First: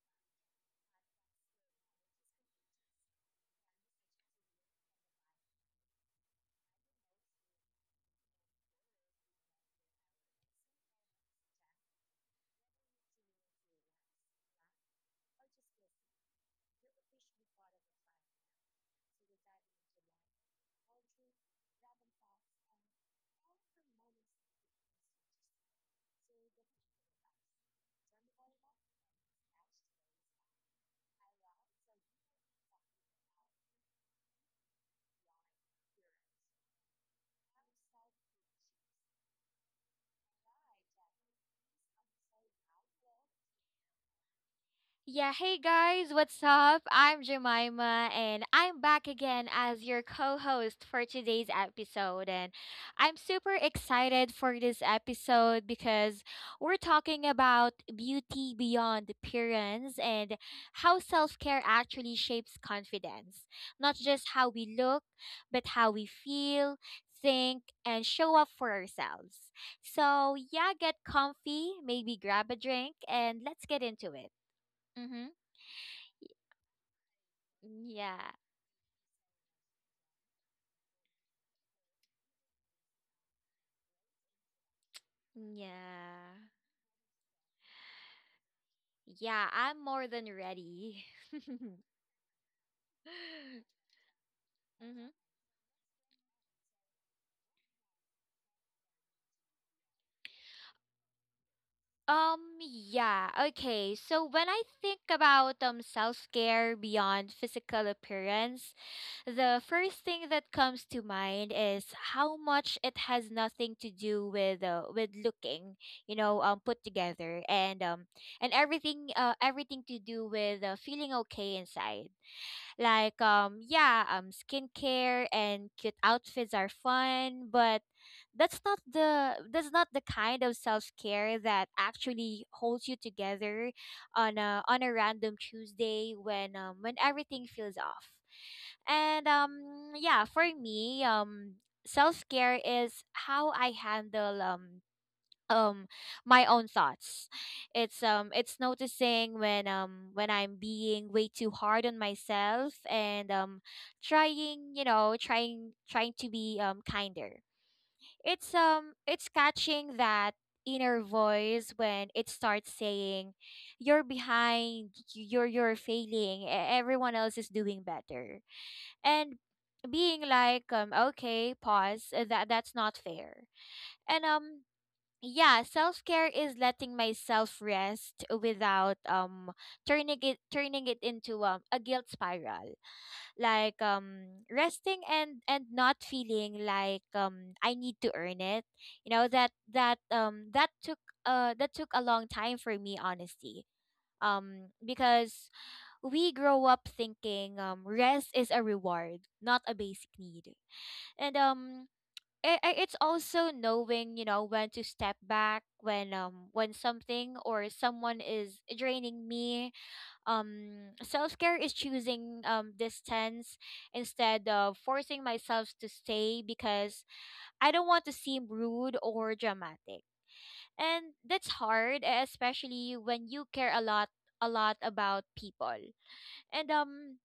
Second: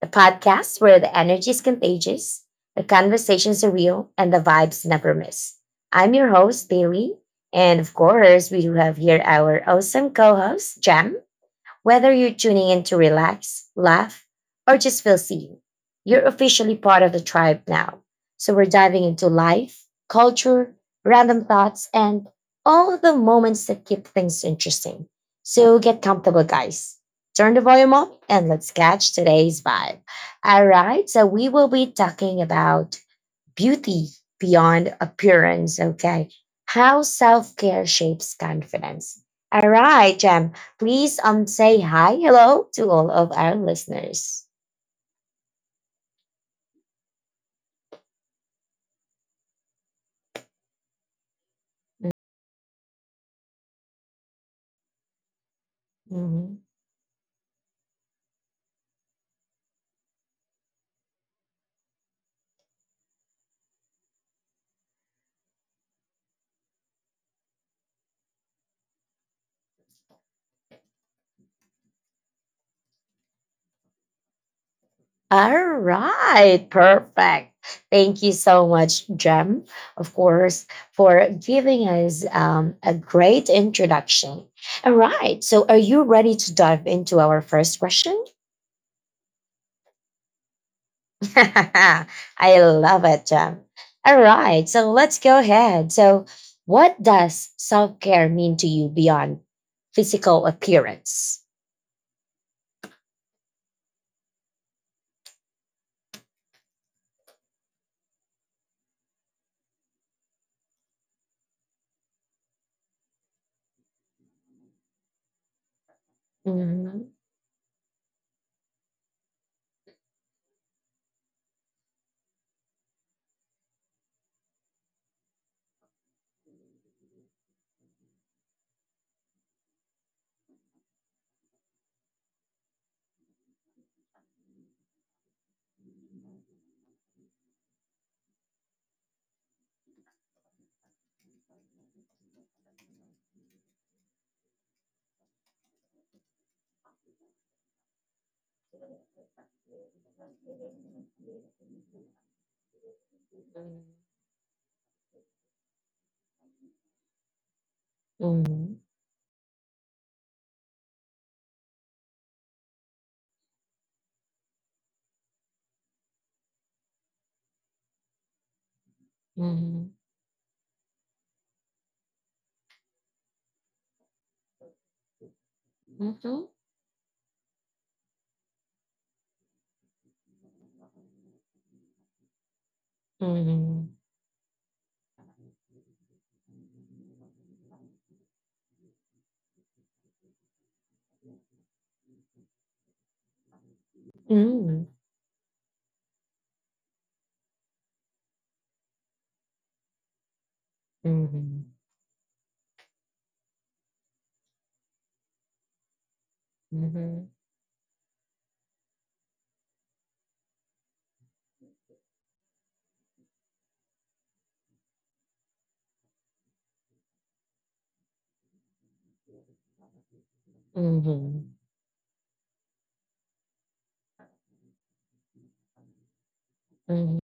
the podcast where the energy is contagious, the conversations are real, and the vibes never miss. I'm your host, Bailey. And of course, we do have here our awesome co host, Jem. Whether you're tuning in to relax, laugh, or just feel seen, you're officially part of the tribe now. So we're diving into life, culture, random thoughts, and all the moments that keep things interesting. So get comfortable, guys. Turn the volume up and let's catch today's vibe. All right, so we will be talking about beauty beyond appearance. Okay. How self care shapes confidence. All right, Jem, please say hi, hello to all of our listeners. Yeah, hey guys, what's up? I'm Jemima and I'm back again as your co host for today's episode. And I'm super excited for this episode because Mhm. we're talking about beauty beyond appearance and how self care actually shapes confidence. Not just how we look, but how we feel, think, and show up for ourselves. So, yeah, get comfy, maybe grab a drink, and let's get into it. Mm-hmm. All right, perfect. Thank you Yeah. so much, Jem, of course, for giving us a great introduction. All right, so are you Yeah. ready to dive into our first question? Yeah, I'm more than ready. I love it, Jem. All right, so hmm let's go ahead. So, what does self care mean to you beyond physical appearance? Yeah, okay. So when I think about self-care beyond physical appearance, the first thing that comes to mind is how much it has nothing to do with with looking, you know, put Mhm, together and everything everything to do with feeling okay inside. Like yeah, skincare and cute outfits are fun, but that's not the kind of self-care that actually holds you together on a random Tuesday when when everything feels off. And yeah, for me, self-care is how I handle um my own thoughts. It's it's noticing when when I'm being way too hard on myself, and trying you know trying trying to be kinder. It's mhm, it's catching that inner voice when it starts saying you're behind, you're failing, everyone else is doing better, and mhm, mhm, being like, okay, pause, that's not fair. And yeah, self-care is letting myself rest without turning it into, a guilt spiral. Like mhm, resting and not feeling like I need to earn it. You know, that took that took a long time for me honestly, because we grow up thinking rest is a reward, not a basic need. mhm, and mhm, um it's also knowing, you know, when to step back when when something or someone is draining me. Self-care is choosing distance instead of forcing myself to stay because I don't want to seem rude or dramatic. mhm, And mhm, that's hard, especially when you care a lot about people. and mhm, um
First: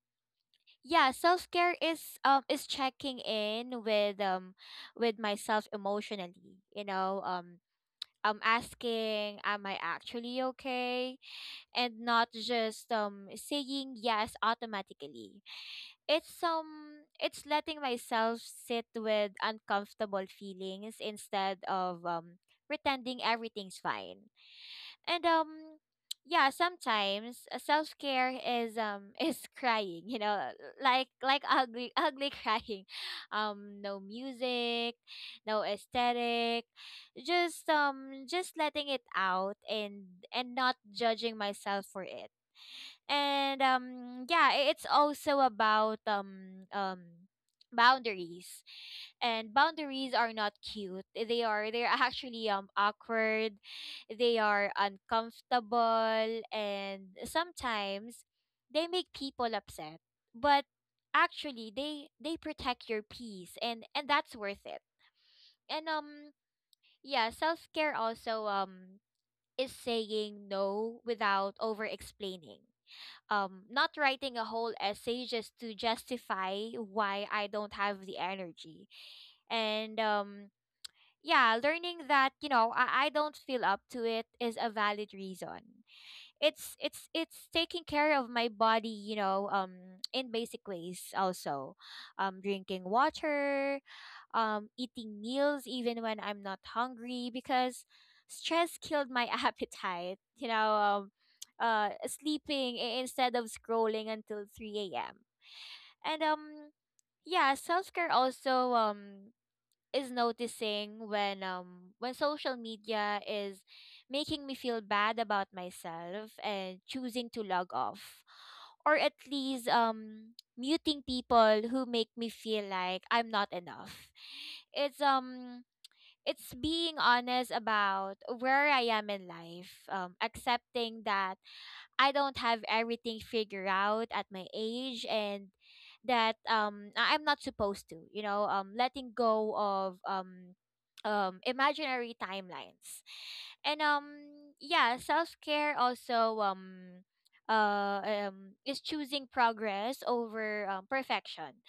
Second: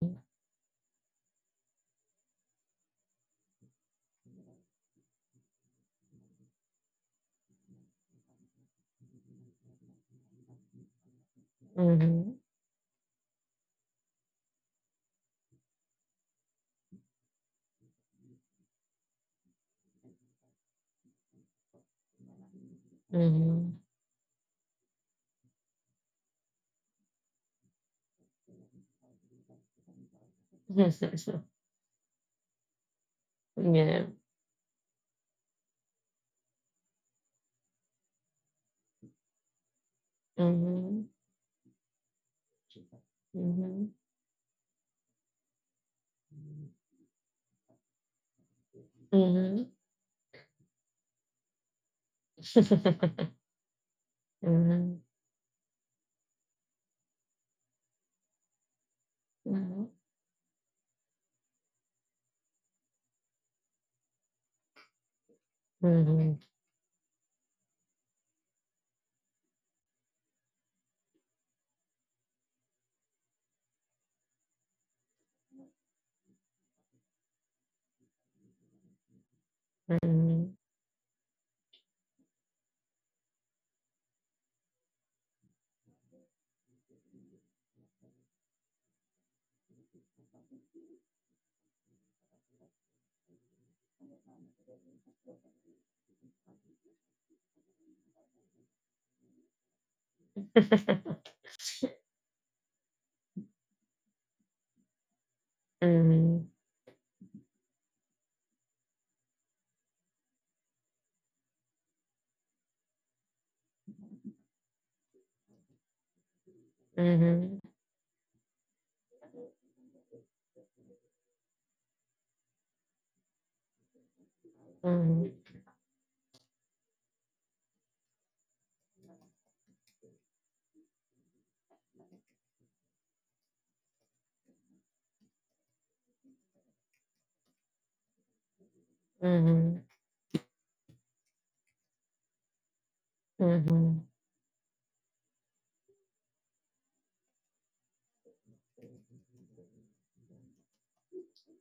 yeah, self-care is checking in with myself emotionally, you know. I'm asking, am I actually okay, and not just saying yes automatically. It's it's letting myself sit with uncomfortable feelings instead of mhm, pretending mhm. everything's fine. And yeah, sometimes self-care is is crying, you know, like like ugly ugly crying. No Yeah. music, no aesthetic, just letting it out and not Mhm, judging myself for it. Mhm, It's also about boundaries. And mhm, boundaries are not cute. They're actually awkward, they are mhm, uncomfortable, and sometimes they make people upset. But actually, they protect your peace, and that's worth it. And mhm, yeah, self-care also is saying no without over explaining. Not writing a whole essay just to justify why I don't have the energy. And mhm. Yeah, learning that, you know, I don't feel up to it is a valid reason. It's taking care of my body, you know, in basic ways also. Drinking water, eating meals even when I'm not hungry because stress killed my appetite, you know. Mhm, Sleeping, instead of scrolling until 3 a.m., and yeah, self-care also is noticing when when social media is making me feel bad about myself and choosing to mhm, log off, or at least muting people who make me feel like I'm not enough. It's mhm, um it's being honest about where I am in life, accepting that I don't have everything figured out at my age, and that I'm not supposed to, you know, letting go mhm, of imaginary timelines. mhm, And mhm, yeah, self-care also is choosing progress over, perfection.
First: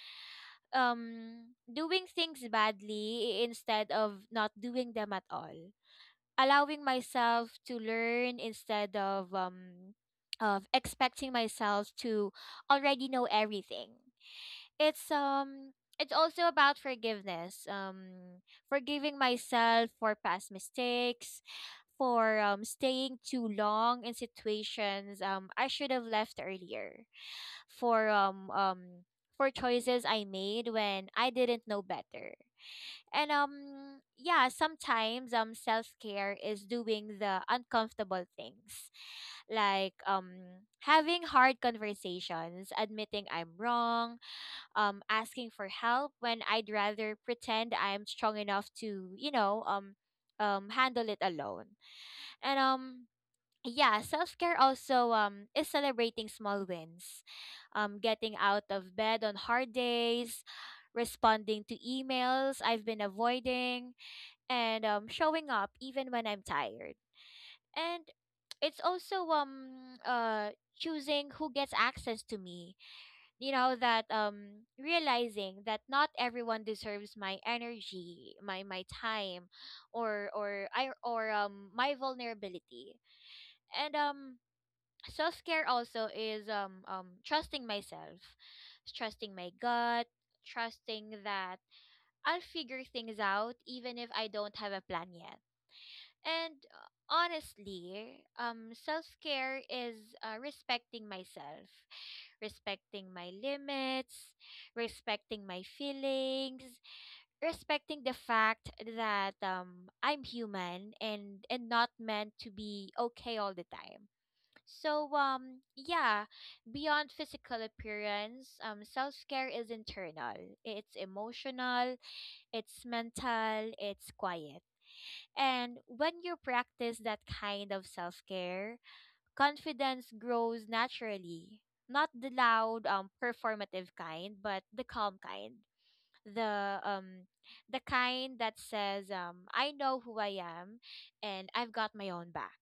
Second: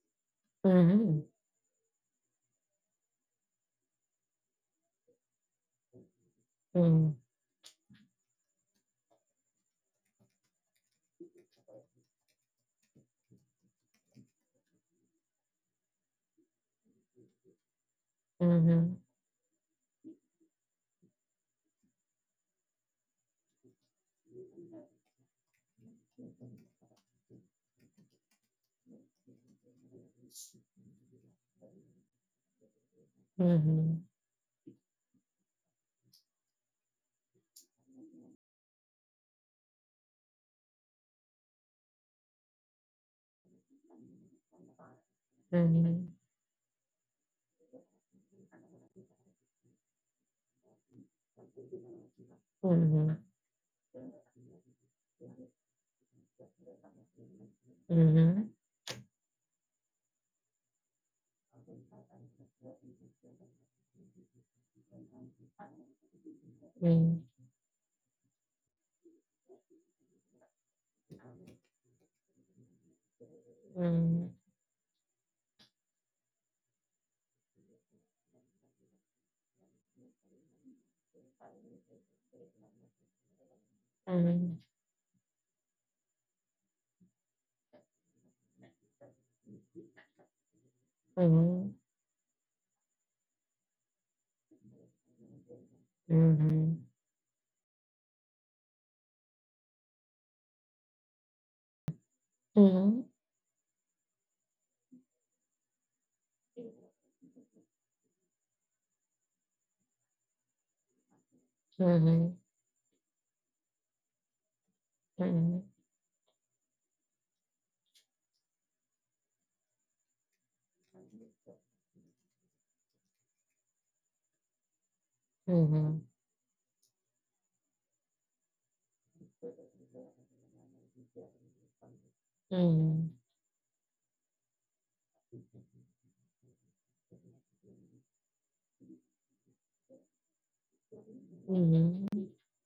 mhm, Doing things badly, instead of not doing them at all, allowing myself to learn instead of expecting myself to already know everything. It's um it's also about forgiveness. Mhm, mhm, Forgiving myself for past mistakes, for staying too long in situations I should have left earlier. For um um for choices I made when I didn't know better. And mhm, yeah, sometimes self-care is doing the uncomfortable things. Like having hard conversations, admitting I'm wrong, asking for help mhm, when I'd rather pretend I'm strong enough to, you know, handle it alone. And mhm, yeah, self-care also is celebrating small wins. Mhm, mhm, mhm, Getting mhm, out of bed on hard days, responding to emails I've been avoiding, and showing up even when I'm tired. And it's also choosing who gets access to me. You know that realizing that not everyone deserves my energy, my time, or my vulnerability. And self care also is trusting myself, trusting my gut, mhm, trusting mhm, mhm, mhm, that mhm, I'll figure things out even if I don't have a plan yet. And honestly, self care is respecting myself, mhm, respecting my limits, respecting my feelings, respecting the fact that, I'm human and not meant to be okay all the time. So yeah, beyond physical appearance, self care is internal. It's emotional, it's mental, it's quiet, and when you practice that kind of self care, confidence grows naturally. Not the loud, performative kind, but the calm kind. The um, the kind that says, I know who I am, and I've got my mhm, own back.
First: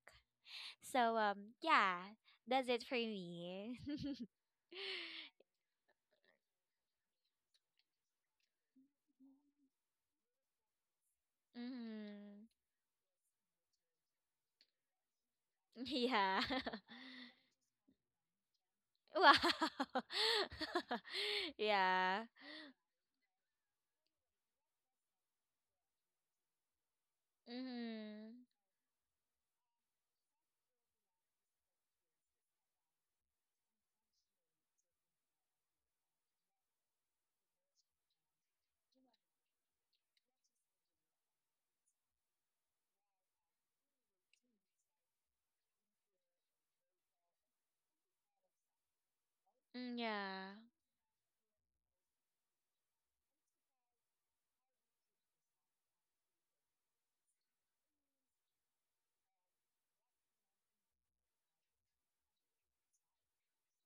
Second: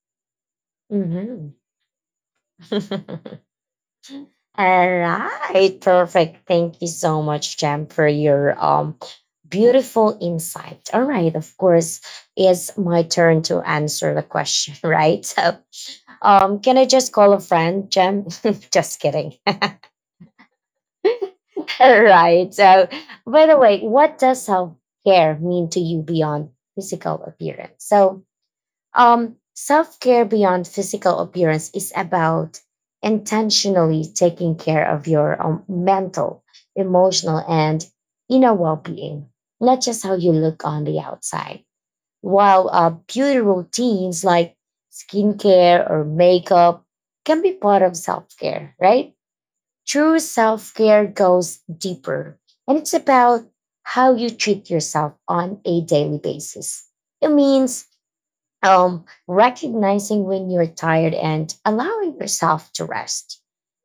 So yeah, that's it for mhm. me. All right, perfect. Thank you so much, Jem, for your beautiful insight. All right, of course, Mm, it's my turn to answer the question, right? So, yeah. Can I just call a friend, Jem? Just Wow. kidding. All Yeah. right. So, by the way, what does self care mean to you beyond physical appearance? So, Mm-hmm. Self care beyond physical appearance is about intentionally taking care of your mental, emotional, and inner well being, not just how you look on the outside. While beauty routines like skincare or makeup can be part of self care, right? Mm, True yeah. self care goes deeper, and it's about how you treat yourself on a daily basis. It means recognizing when you're tired and allowing yourself to rest.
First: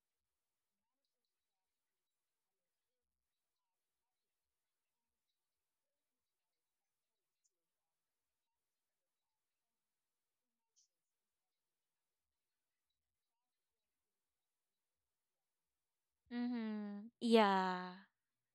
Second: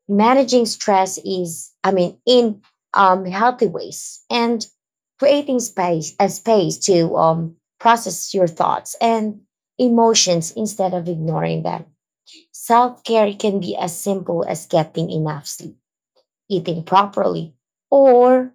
Managing stress is, I mean, in healthy ways and creating space a space to process your thoughts and emotions instead of ignoring them. Self care can be as simple as getting enough sleep, eating Mhm. properly, Yeah. or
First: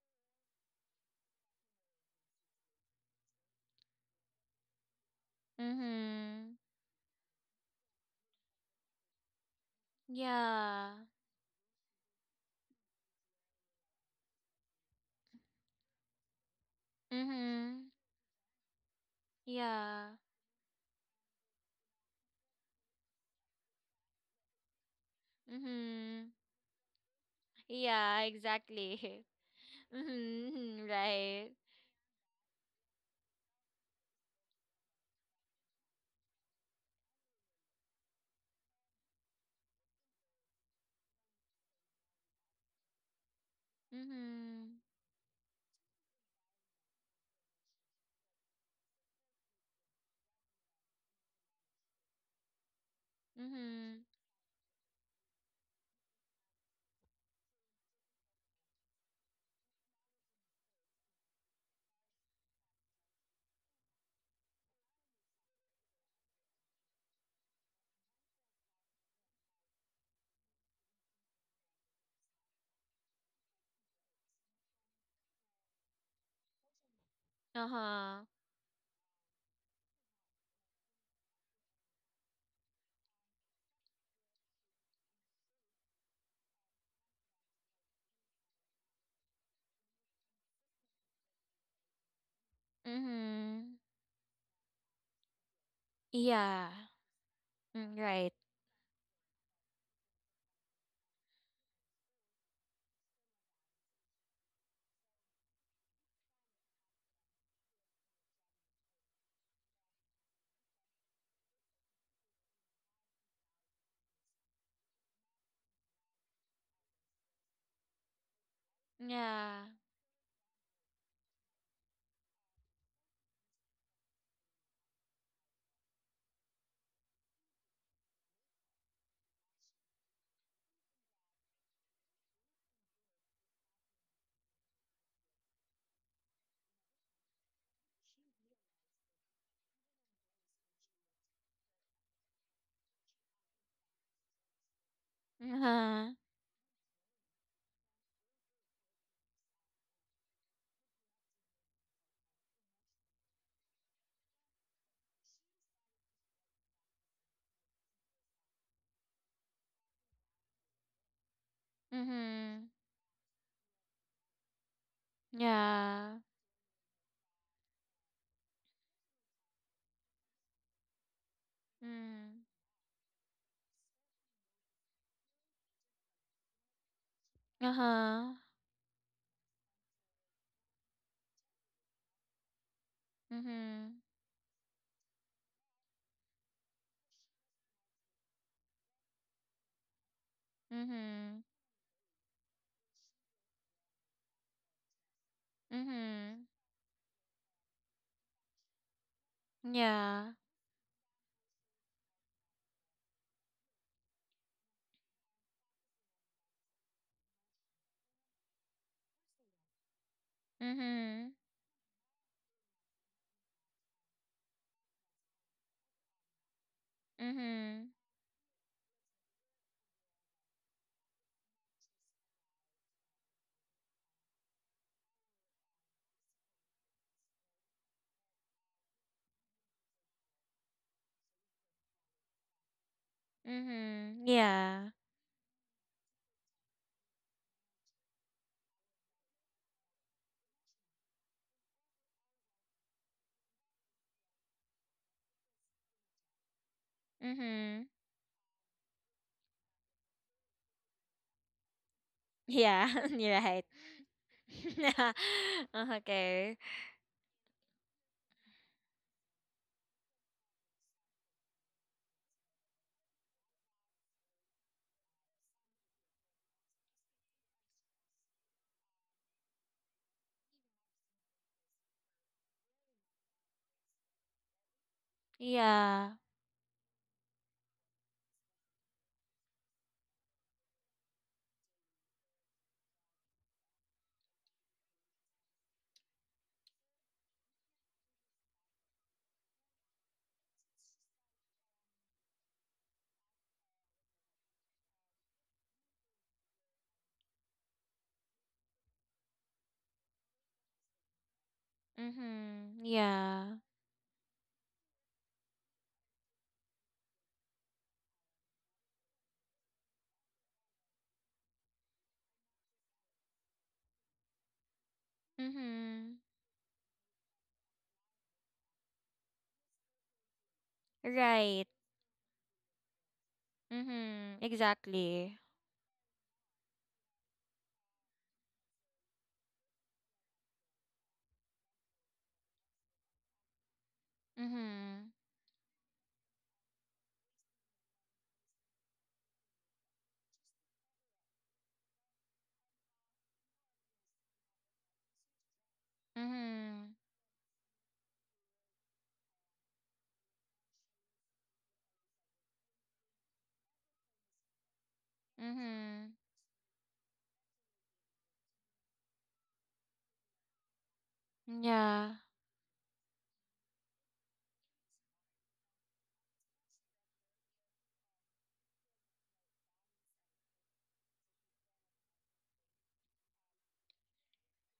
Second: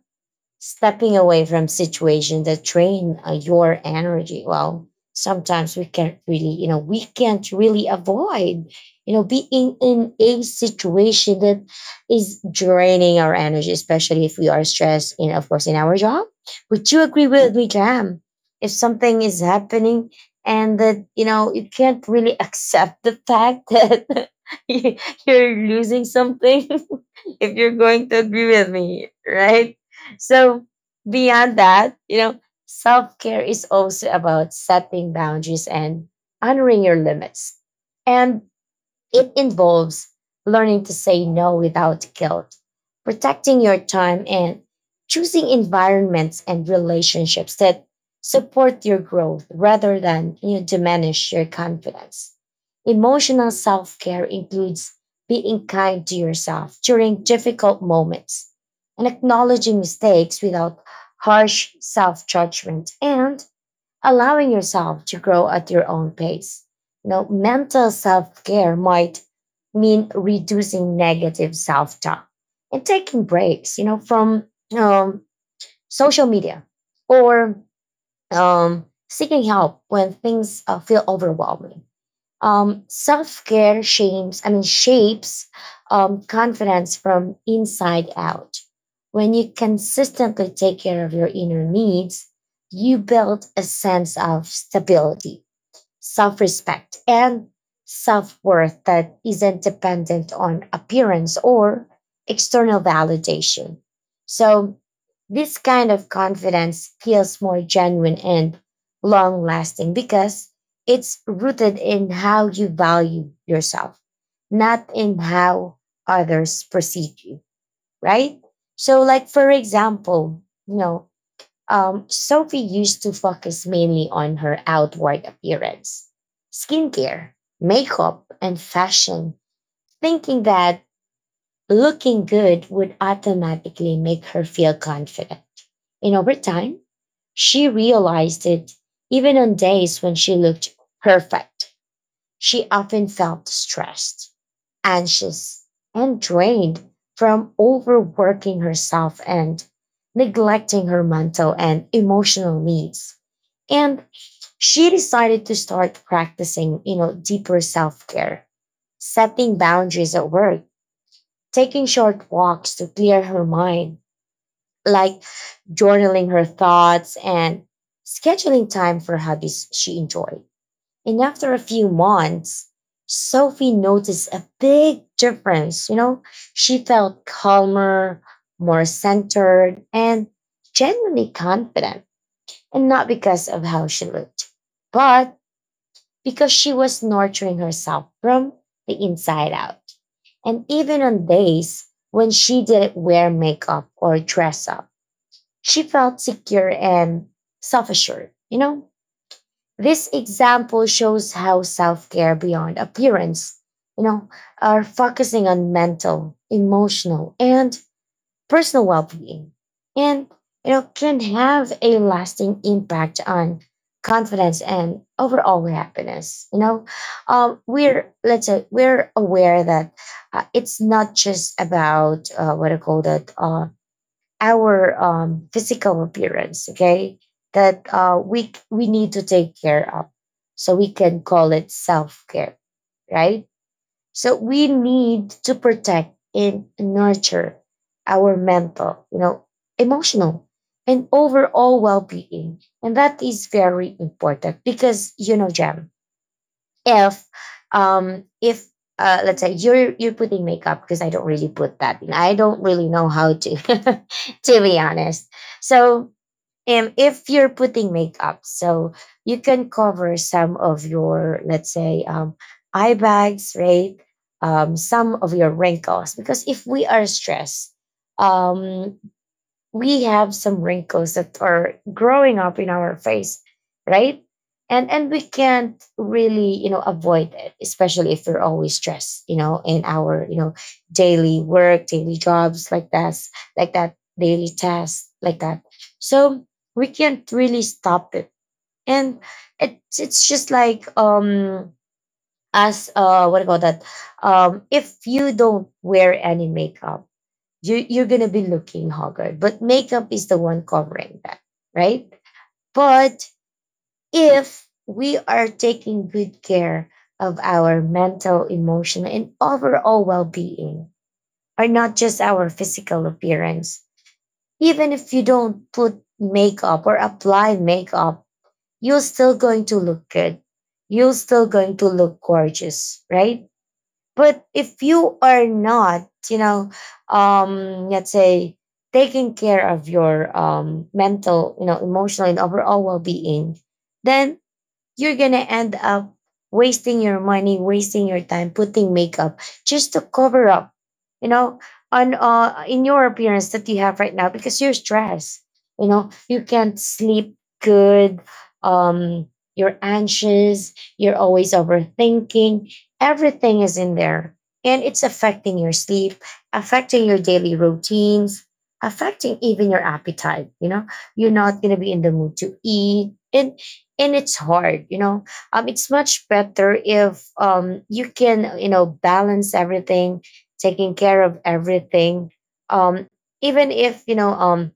stepping away from situations that drain your energy. Well, sometimes we can't really Mhm. you know we can't really avoid, you know, being in a Yeah. situation that is draining our energy, especially if we are stressed in, of course, in our job. Would you agree with me, Mhm. Jam, if something is happening Yeah. and that, you know, you can't really accept the fact that you- you're losing Mhm. something? If you're going to Yeah, agree with exactly. me, right? So, Mhm. Right. beyond that, you know, self care is also about setting boundaries and honoring your limits. And it involves learning to say no without guilt, protecting your time, and Mhm. choosing environments and relationships that support your growth rather than, you know, diminish your confidence. Emotional self Mhm. care includes being kind to yourself during difficult moments and acknowledging mistakes without harsh self judgment and allowing yourself to grow at your own pace. You know, mental self care might mean reducing negative self talk and taking breaks, you know, from um, social media or Uh-huh. Seeking help when things feel overwhelming. Self care shapes confidence from inside out. When you consistently take care of your inner needs, you build a Mhm. sense of stability, self Yeah. respect, and Mm, right. self worth that isn't dependent on appearance or external validation. So, this kind of confidence feels more genuine and long lasting because it's rooted in how you value yourself, not in how others perceive you, right? So, like, for Yeah. example, you know, Sophie used to focus mainly on her outward appearance, skincare, makeup, and fashion, thinking that looking good would automatically make her feel confident. And over time, she realized it, even on days when she looked perfect, she often felt stressed, anxious, Uh-huh. and drained from overworking herself and neglecting her mental and emotional needs. And she decided to start practicing, you know, deeper self care, setting boundaries at work, taking short Mhm. walks to clear her mind, like Yeah. journaling her thoughts and scheduling time for hobbies she enjoyed. And after a few Mm. months, Sophie noticed a big difference. You know, she felt calmer, Uh-huh. more centered, and genuinely confident. And not because of how Mhm. she looked, but because she was nurturing herself from the inside out. And even on Mhm. days when she didn't wear makeup or dress up, she felt Mhm. secure and self assured. You know, this Yeah. example shows how self care beyond appearance, you know, are focusing on mental, emotional, and personal well-being and, you know, can Mhm. have a lasting impact on confidence and overall happiness. You know, Mhm. we're, let's say we're aware that it's not just about what I call that our physical appearance. Okay, that we need to take care of, so we can call it self-care, right? Mhm. So we Yeah. need to protect and nurture our mental, you know, emotional and overall well-being. And that is very important because, you know, Jam, if Mhm. um if let's say you're putting makeup, because I don't really put that in. I don't really Yeah. know how You're to, right. to be honest. So Okay. If you're putting makeup, so you can cover some of your, let's say, eye bags, right? Some of your wrinkles, because if we are stressed, um, we have some wrinkles that are growing up in our face, right? And we can't Yeah. really, you know, avoid it, especially if we're always stressed, you know, in our, you know, daily work, daily jobs like that, daily tasks like that. So we can't really stop it. And it's just like, um, as what do you call that, um, if you don't wear any makeup, you're gonna be looking haggard, but makeup is the one covering that, right? Mhm. But Yeah. if we are taking good care of our mental, emotional, and overall well being, or not just our physical appearance, even if you don't put Mhm. makeup or apply makeup, you're still going to look good. You're still Right. going to look gorgeous, right? Mhm. But if you Exactly. are not, you know, let's say taking care of your mental, you know, emotional and overall well being, then Mhm. you're going to end up wasting your money, wasting your time, putting makeup just to cover up, you know, on in your appearance that you have right now because you're stressed. You know, you can't Mhm. sleep good. Um, you're anxious. You're always overthinking. Everything is in there, and it's affecting your Mhm. sleep, affecting your daily routines, affecting even your appetite. You know, you're not gonna be in Yeah. the mood to eat, and it's hard, you know. Um, it's much better if, um, you can, you know, balance everything, taking care of everything, um, even if, you know, um,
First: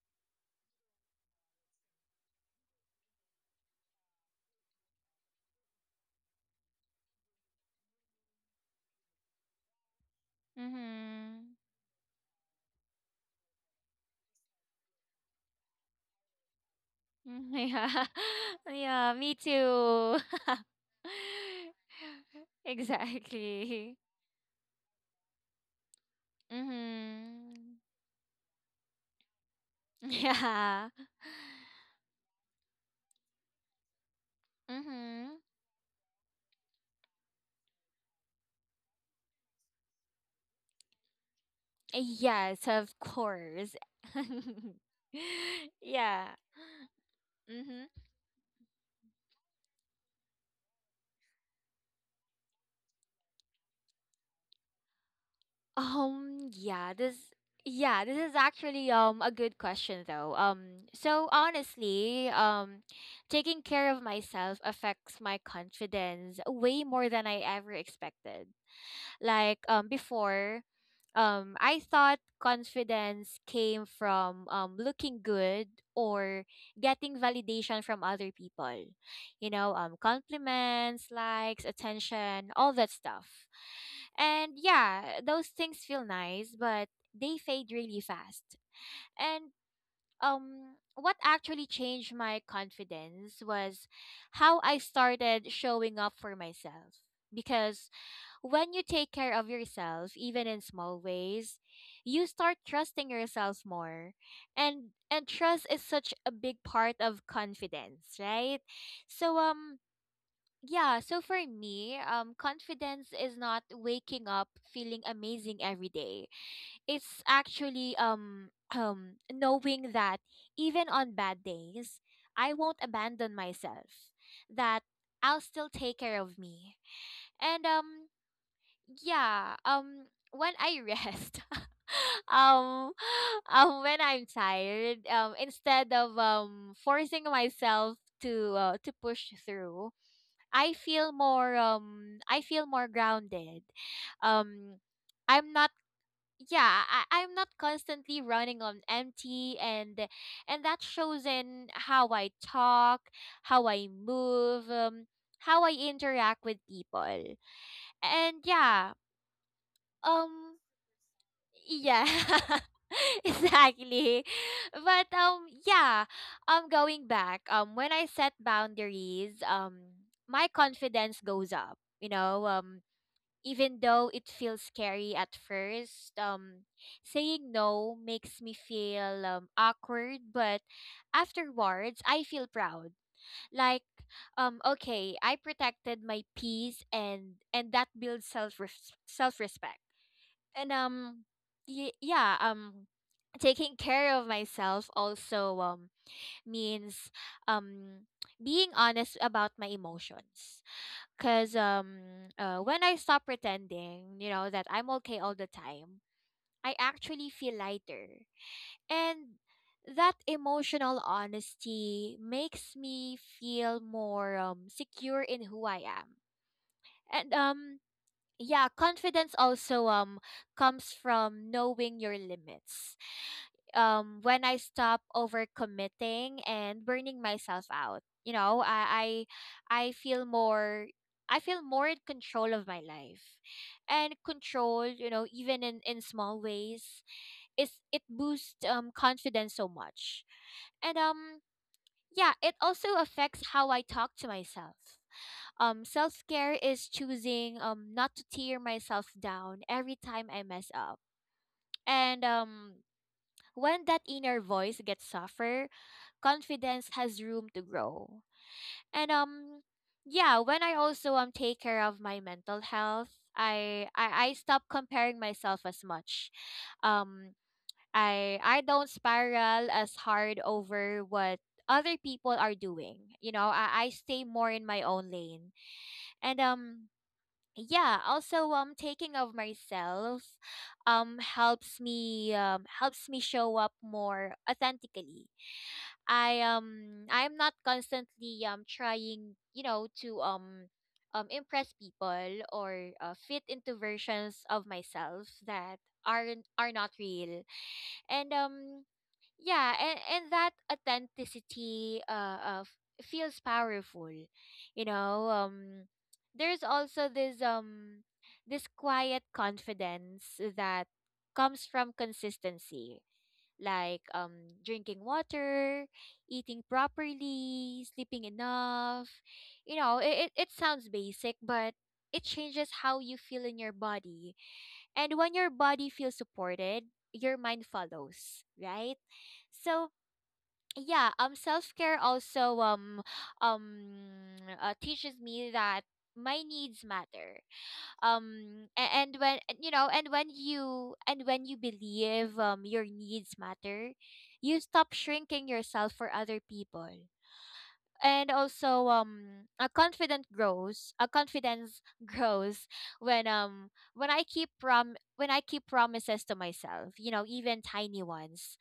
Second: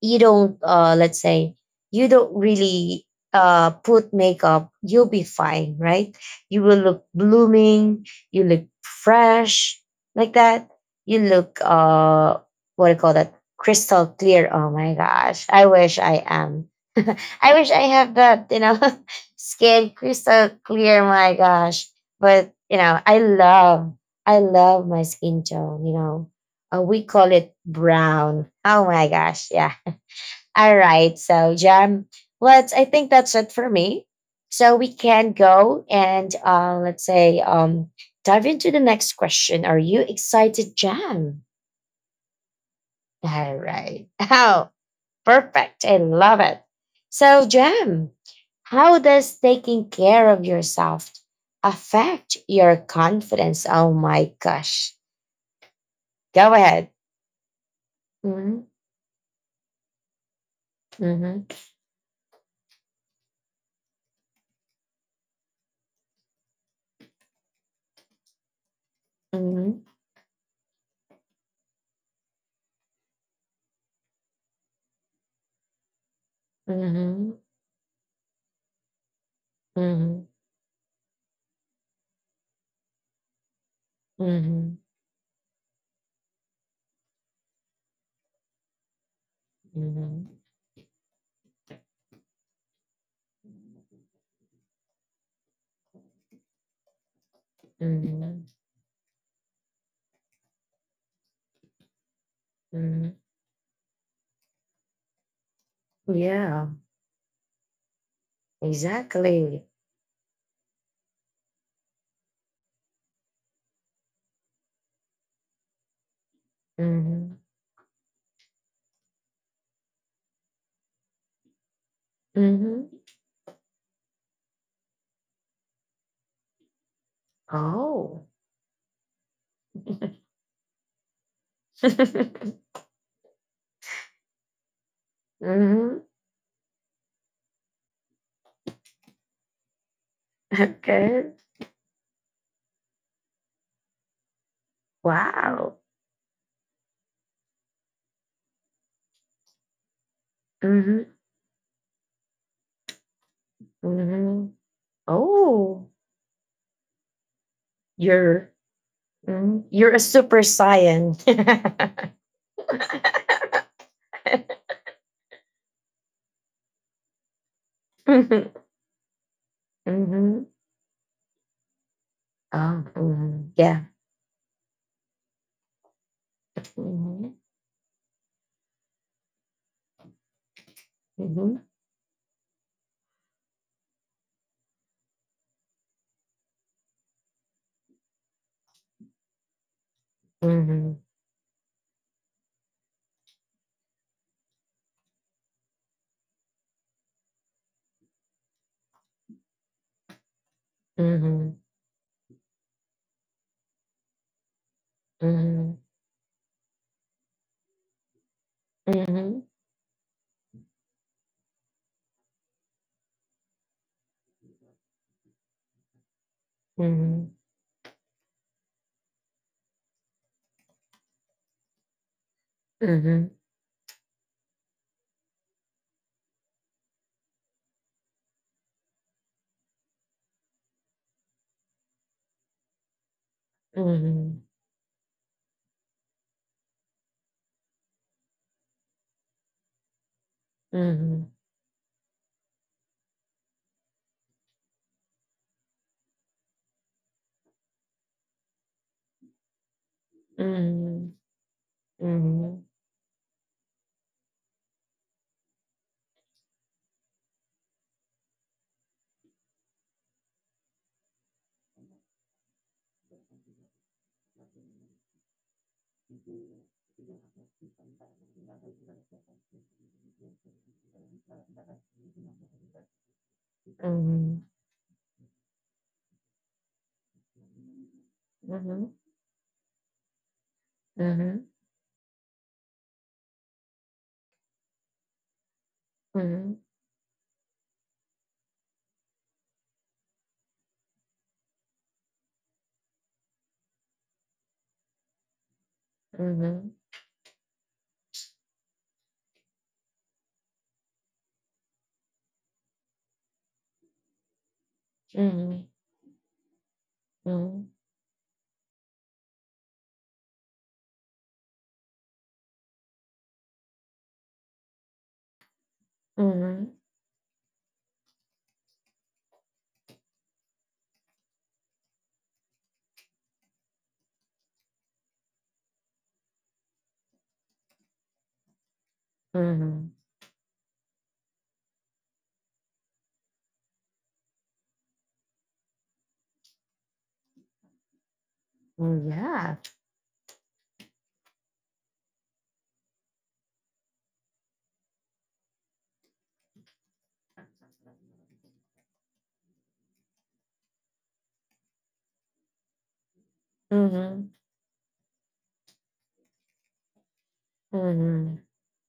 you don't let's say you don't really put makeup, you'll be fine, right? You will look blooming, you look fresh, like that. You Mhm. look what do you call that, crystal clear. Oh my gosh, I wish I am. I wish I Yeah. have that, you know. Yeah. Me Skin too. crystal clear, my gosh. But you know, I love, Exactly. I love my skin tone, you know. We call it Mhm. brown. Oh my gosh, yeah. All Yeah. right. So, Jam, let's, I think that's it for me. So, we can Mm-hmm. go and let's say, dive into the next question. Are you excited, Jam? Yes, of All course. right. Oh, perfect. I Yeah. love it. So, Mm-hmm. Jam, how does taking care of yourself affect your confidence? Oh my gosh. Um, Go ahead. yeah, this yeah, this is Mhm, actually a good question though. So mhm, honestly, taking care of myself affects my confidence way more than I ever expected. Like mhm, before, I thought confidence came from looking good or getting mhm, validation from other people. You know, mhm, compliments, likes, attention, all that stuff. And mhm, yeah, those things feel nice, but they fade really fast. And mhm, um what actually changed my confidence was how I started showing up for myself, because mhm, when you take care of yourself, even in small ways, you start trusting Mhm. yourself more. And trust is such a big Yeah, part of confidence, right? So exactly. Yeah, so for me, confidence is not waking up feeling amazing every day. It's Hmm. actually knowing that even on bad days I won't Hmm. abandon myself, that I'll still take care of me. And Oh. yeah, when I rest um when I'm tired, instead Hmm. of forcing myself to push through, I feel Okay. more I feel more grounded. um I'm not, Wow. yeah, I'm not constantly running on empty, and that Hmm. shows in how I talk, how I Hmm. move, how I Oh, interact with people. and you're yeah mhm. You're a super um saiyan. yeah. Exactly. But yeah, going back, when I set boundaries, my Hmm. confidence goes up, you know. Oh, hmm, Even yeah. though it feels scary at first, Hmm. saying no makes me feel awkward, but Hmm. afterwards I feel proud. Like okay, I protected my peace, and that builds self-respect. and Hmm. um yeah, taking care of myself also means um being honest about my emotions, because Hmm. When I stop pretending, you know, that I'm okay all the Hmm. time, I actually feel lighter. Hmm. And Hmm. that emotional honesty makes me feel more secure in who I am. Hmm. And yeah, confidence also comes from knowing your limits. When I stop overcommitting and burning myself out, you know, I feel more, I feel more in control of my life. And Hmm. control, you know, even in small ways, is it boosts confidence so much. And yeah, it also affects how I talk to myself. Self care is choosing not to tear myself down every time I mess up. Hmm. And Hmm. When that inner voice gets softer, confidence has room to grow. And Yeah, when I also take care of my mental health, I stop comparing myself as much. Um, I don't spiral as hard over what other people are doing. You know, I stay Mhm. more in my own lane. And yeah, also Mhm. taking of myself Mhm. helps me helps me show up more authentically. i Mhm. um i'm not constantly trying to impress people or fit into versions of myself that Mhm. are not real. And yeah, and that authenticity of feels powerful, Mhm. There's also this Mhm. This quiet confidence that comes from consistency, like, drinking water, eating Mhm. properly, sleeping enough. You know, it sounds basic, but it changes how you feel in your body, and when your body feels supported, your mind follows, right? Mhm. So yeah, self care also teaches me that my needs matter. A- Mm, and when yeah. and, you know, and when you believe your needs matter, you stop shrinking yourself for other people. And also, a confident grows a confidence grows when Mhm. I keep promises to myself, you know, even tiny Mhm. ones.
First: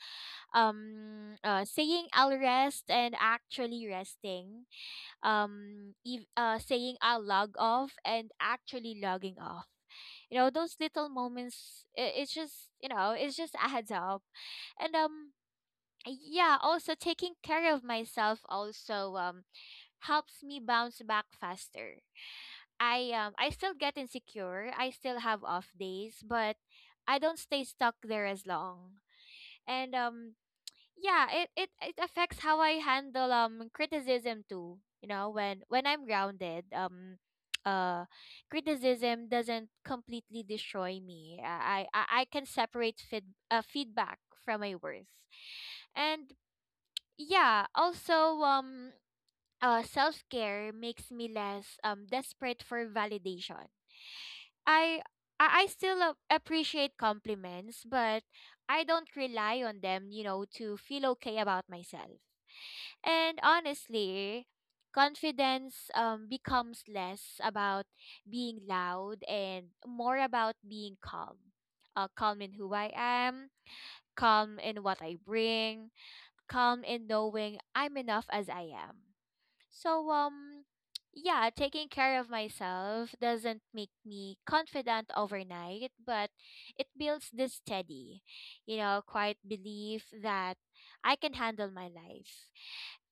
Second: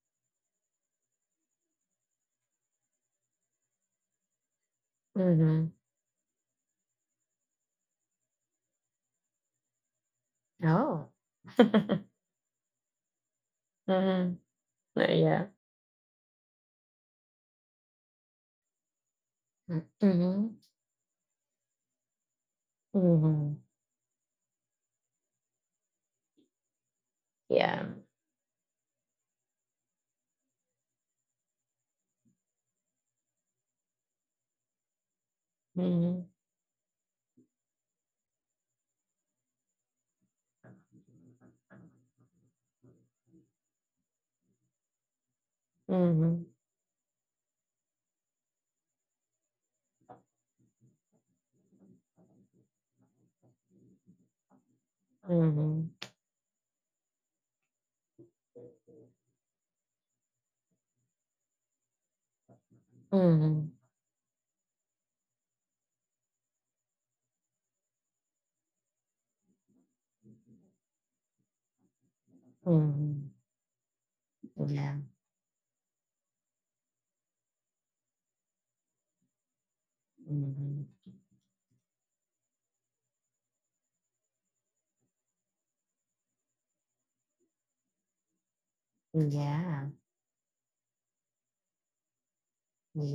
Saying I'll rest and actually resting, Mhm. Saying I'll log off and actually logging off, you know, those little Oh. moments, I- it's just you know it's just adds up. Mhm. and um yeah. yeah, also taking care of myself also Mm, helps mhm. me bounce back faster. I Mhm. still get insecure. I still have off days, but I don't stay Yeah. stuck there as long. And yeah, it affects how I handle criticism too. You know, when I'm Mhm. grounded, uh criticism doesn't completely destroy me. I can separate feedback from my worth. And Mhm. yeah, also self care makes me less desperate for validation. I I Mhm. still appreciate compliments, but I don't rely on them, you know, to feel okay about myself. And Mhm. honestly, confidence becomes less about being loud and more about being calm. Calm in who I Mhm. am, calm Yeah. in what I bring, calm in knowing I'm enough as I am. So Mhm. yeah, taking care of myself doesn't make me confident overnight, but it builds this steady, you know, quiet Yeah. belief that I can handle my life.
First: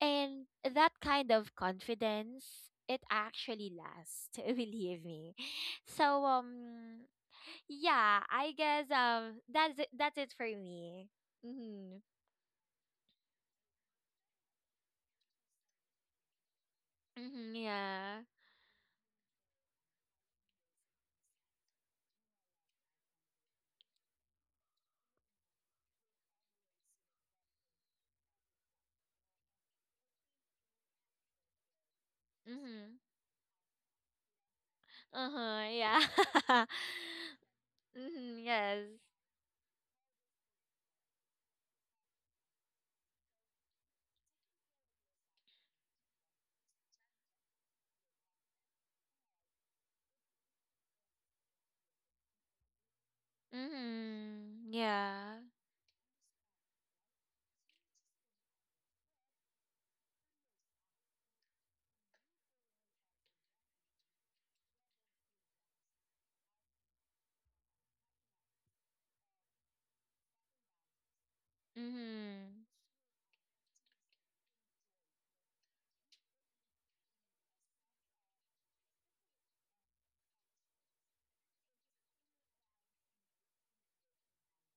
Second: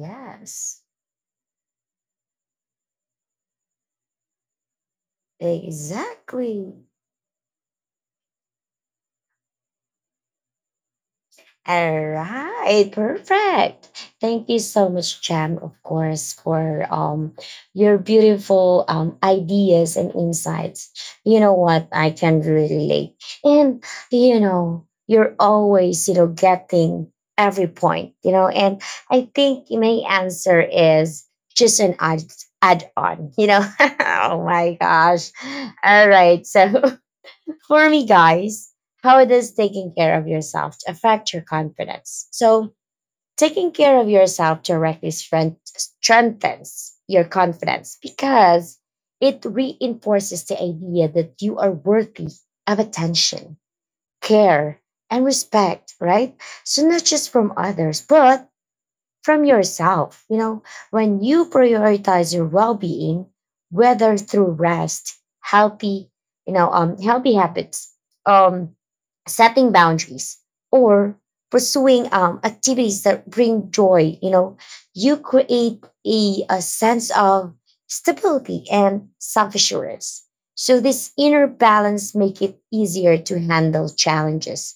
And that kind of confidence, it actually lasts, believe me. So Exactly. Yeah, I guess that's it for me. Mhm. All right, perfect. Thank you so much, Jam, of course, for Mhm, your yeah. beautiful ideas and insights. You know what? I can really relate. And you know, you're always, you know, getting every point, you know, and I think my answer is just an add Mhm. on, you know. Oh my gosh. Uh-huh, yeah. All right, so for me, Mm-hmm, guys, yes. how does taking care of yourself affect your confidence? So, taking care of yourself directly strengthens your confidence because it reinforces the idea that you are worthy of attention, Mm-hmm. care, and Yeah. respect, right? So, not just from others, but from yourself. You know, when you prioritize your well-being, whether through rest, healthy, healthy habits, um, setting boundaries, or pursuing Mm-hmm. activities that bring joy, you know, you create a sense of stability and self-assurance. So this inner balance make it easier to handle challenges,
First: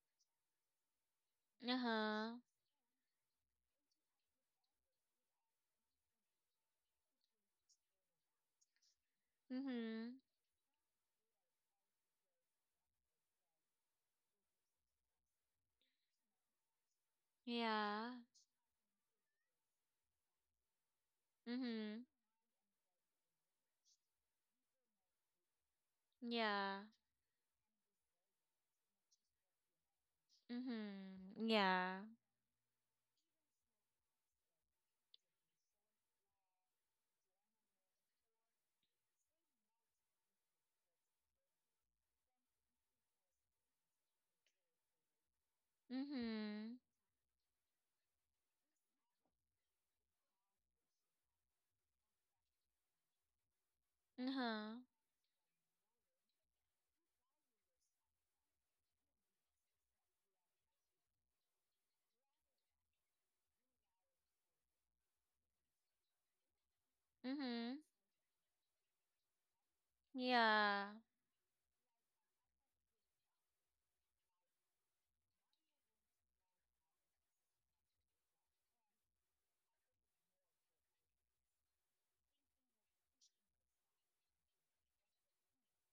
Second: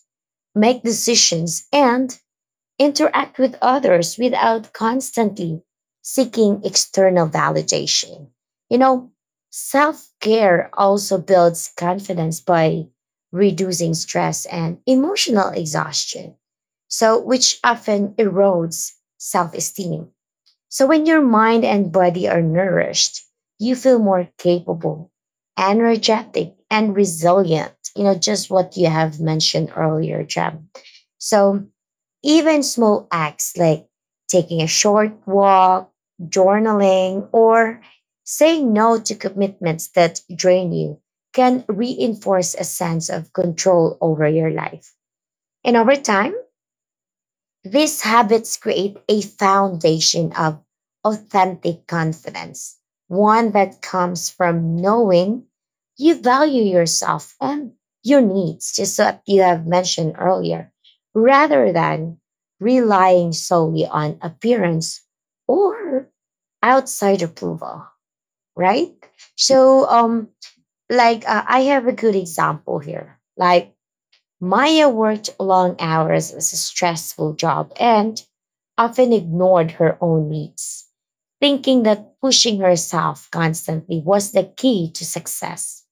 make decisions, and Uh-huh. interact with others without constantly seeking external validation. You know, self Mm-hmm. care also builds confidence by reducing stress and emotional exhaustion, so which Yeah. often erodes self esteem. So when your mind and Mm-hmm. body are nourished, you feel more capable, energetic, Yeah. and resilient. You know, just what you have mentioned earlier, Jam. Mm-hmm. So Yeah. even small acts like taking a short walk, journaling, or saying no to commitments that drain you can reinforce a sense of control over your life. And over time, Mm-hmm. these habits create a foundation of authentic confidence, one that comes Uh-huh. from knowing you value yourself and your needs, just so that you have mentioned earlier, rather than relying solely on appearance or outside Mm-hmm. approval, right? So, Yeah. like I have a good example here. Like Maya worked long hours as a stressful job and often ignored her own needs, thinking that pushing herself constantly was the key to success.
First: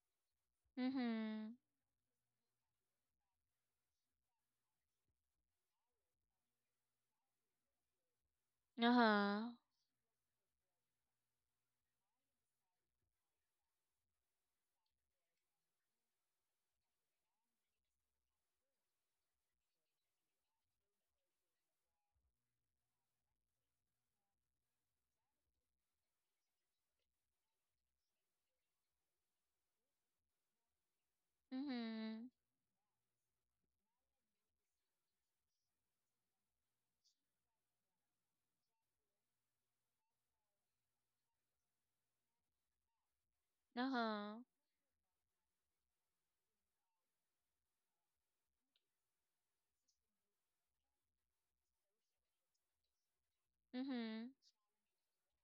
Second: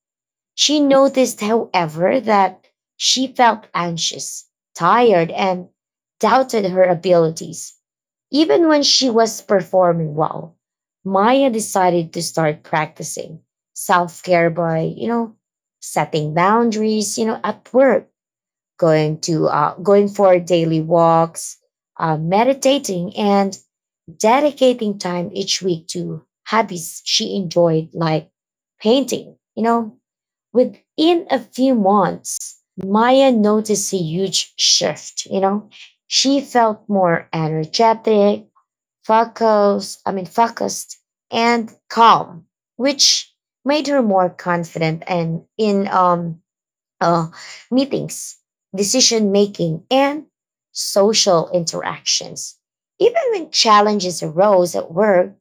She noticed, Mm-hmm. however, that she felt anxious, tired, and doubted her abilities, even when she was Uh-huh. performing well. Maya decided to start practicing self care by, you know, setting boundaries, you know, at work, going for daily walks, meditating, and dedicating time each week to hobbies she enjoyed, like painting. You know, within a few Mm-hmm. months, Maya noticed a huge shift. You know, she felt more energetic, focused and calm, which made her more Uh-huh. confident and in uh, meetings, decision making, and social interactions. Even when challenges Mm-hmm. arose at work,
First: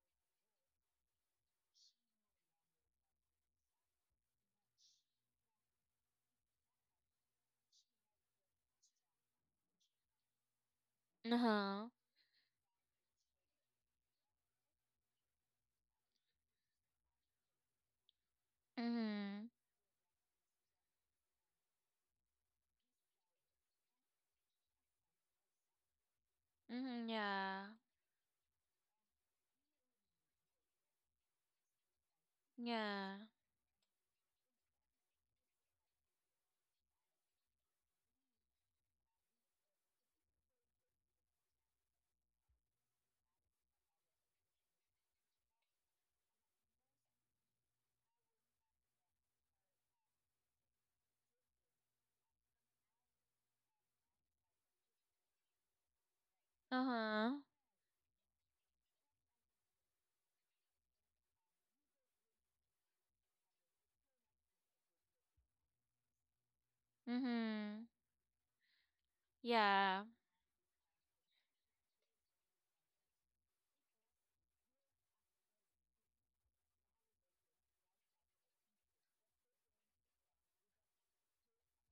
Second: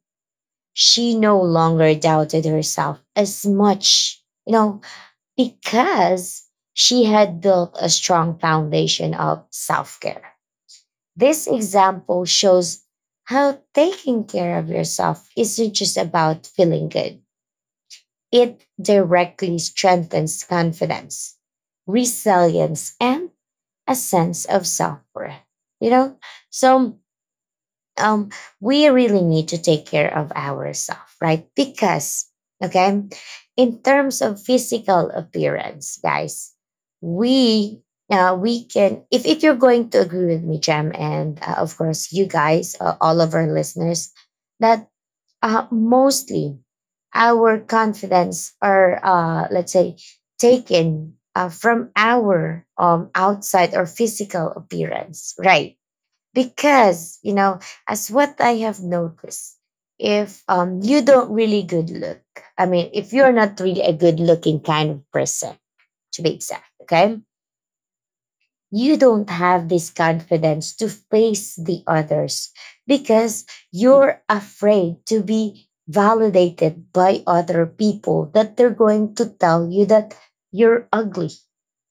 she no longer doubted herself as much, you know, because she had built a strong foundation of self care. This Uh-huh. example shows how taking care of yourself isn't just about feeling good, it Mm-hmm. directly strengthens confidence, resilience, and a sense of self worth, you know? So Mm-hmm. Yeah. um, we really need to take care of ourselves, right? Because, okay, Yeah. in terms of physical appearance, guys, we we can if you're going to agree with me Jam, and of course you guys, all of our listeners, that mostly our confidence are let's say taken from our outside or physical appearance, right? Because, you Uh-huh. know, as what I have noticed, if you don't really good look, I mean, if you're not really a good looking kind of person, to be exact, okay, Mm-hmm. you don't have this Yeah. confidence to face the others, because you're afraid to be validated by other people that they're going to tell you that you're ugly,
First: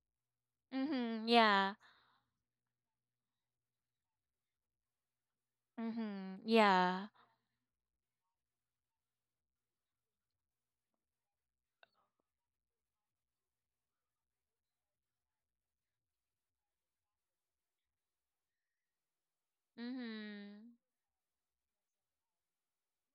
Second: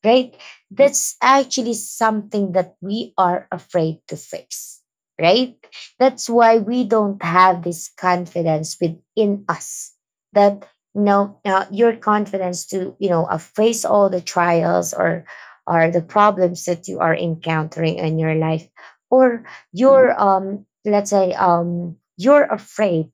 right? That's Mm-hmm. actually Yeah. something that we are afraid to fix, right? That's Mm-hmm. why we Yeah. don't have this confidence within us, that, you know, your confidence to, you know, face all the trials or the problems that you are encountering in your life, or your Mm-hmm. let's say you're afraid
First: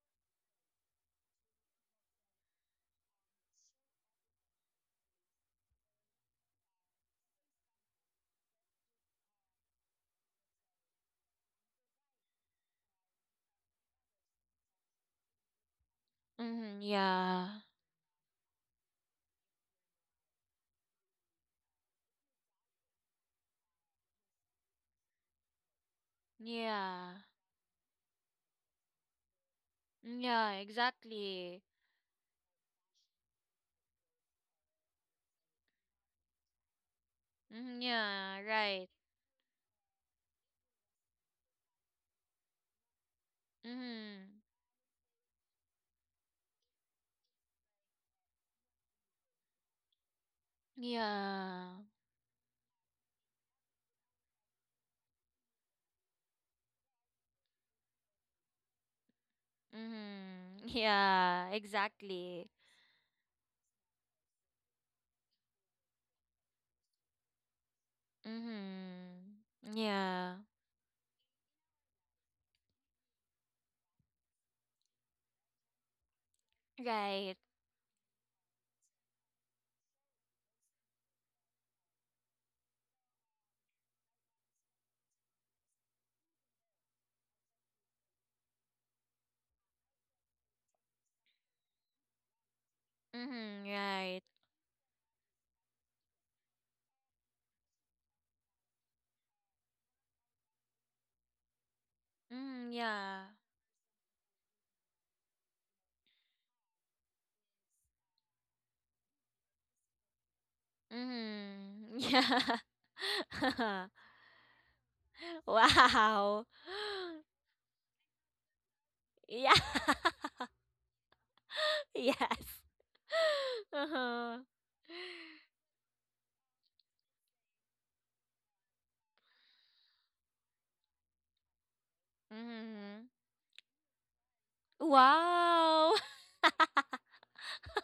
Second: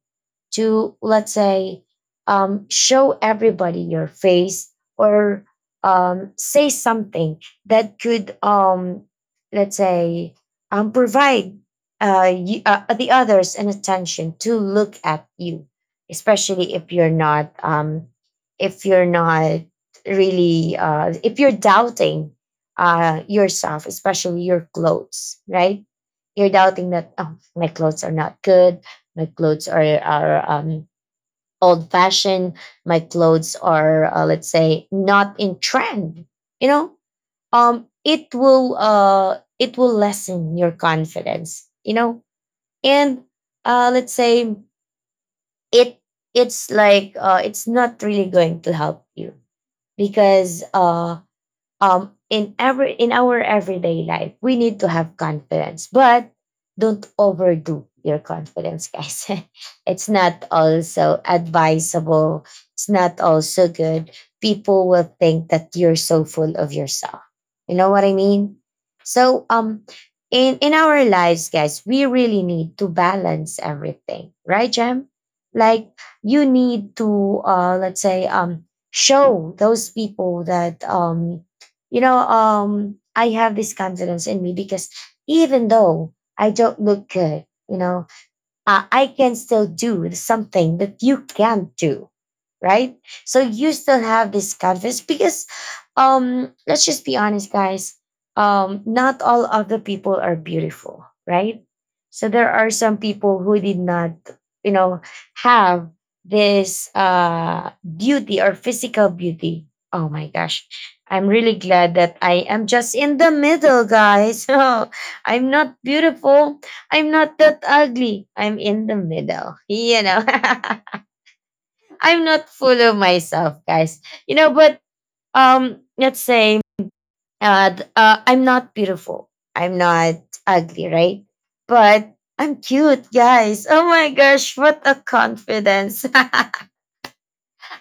to let's say show everybody your face, or say something that could let's say provide the others an attention to look at you, especially Mm-hmm. Yeah. If you're not really if you're doubting yourself, especially your clothes, right? You're doubting that, Yeah. oh, my clothes are not good, my clothes are are Yeah, um exactly. old fashioned, my clothes are let's say not in trend, you know, Mm-hmm. Yeah, right. It will lessen your confidence, you know, and let's Mm-hmm. say it it's like it's not really going to help you, because Yeah. In every in our everyday life we need to have confidence, but don't overdo your confidence, guys. It's not Mm-hmm. also Yeah, advisable, exactly. it's not also good. People will think that you're so full of yourself, you know what I mean? So Mm-hmm. Yeah. in our lives, guys, we really need to balance everything, right, Jem? Like, you need Right. to let's say show those people that you know, I have this confidence in me because, even though I don't look good, you know, I can still do something that you can't do, right? So Mm-hmm. you still Right. have this confidence because, let's just be honest, guys. Not all of the people are beautiful, right? So there Mm-hmm. are some Yeah. people who did not, you know, have this beauty or physical beauty. Oh my gosh. I'm really glad Mm-hmm. that I Yeah. am just in the middle, guys. I'm not Wow. beautiful, I'm not that ugly. I'm in the Yeah. middle. You know, I'm not Yes. full of myself, guys. You Uh-huh. know, but let's say I'm not beautiful, I'm not ugly, right? But I'm Mhm. cute, guys. Oh my gosh, what a Wow. confidence!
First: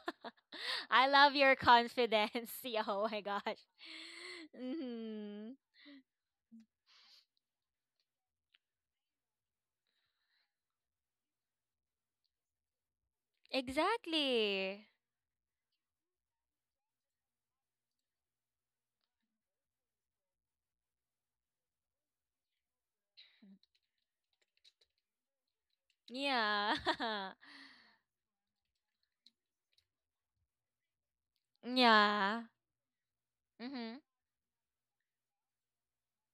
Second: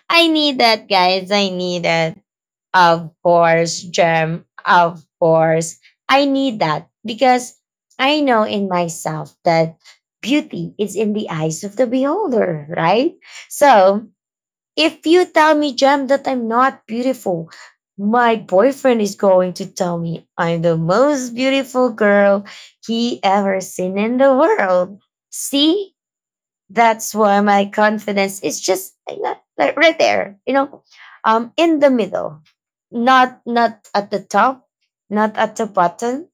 I need that, I guys. love I your need that. confidence. Yeah, oh Of my gosh. course, Gem. Of Mhm. course. I need that because I know in myself that beauty is in the eyes of the beholder, right? So Exactly. if you tell me, Gem, that I'm not beautiful, my boyfriend is going to tell me I'm the most beautiful girl he ever seen in the world. See, Yeah. that's why my confidence is just like, like right there, you know, in the middle, yeah. not not Mhm. at the top, not at the bottom,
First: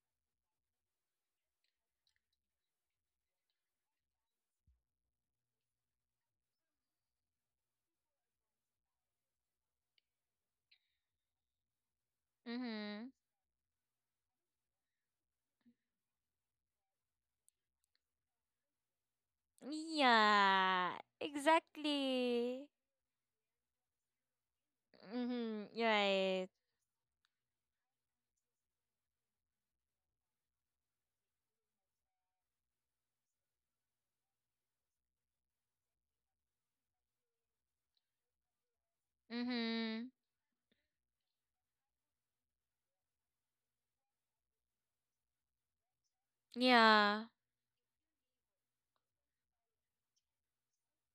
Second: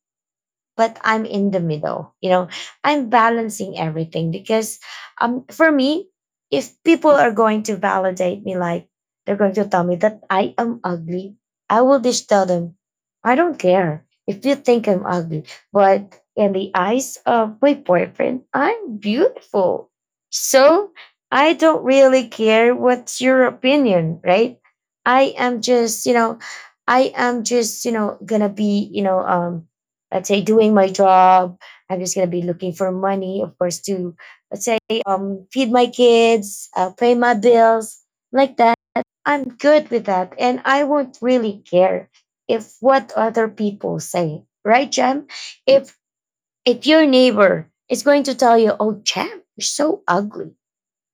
but I'm in the middle. You know, I'm balancing everything because for me, if people are going to validate me, like they're going to tell me that I am ugly, I will just tell them, Mhm. I don't care if you think I'm ugly, but in the eyes of my boyfriend, I'm beautiful. Yeah. So I don't really Exactly. care what's your opinion, right? I am Mhm. just, you know, Right. I am just, you know, gonna be, you know, let's say doing my job. I'm just going to be looking for money, of course, to let's say feed my kids, pay my bills, like that. I'm good with Mhm. that, and I won't really care if what other people say, right, Jam? if if your Yeah. neighbor is going to tell you, oh, Jam, you're so ugly,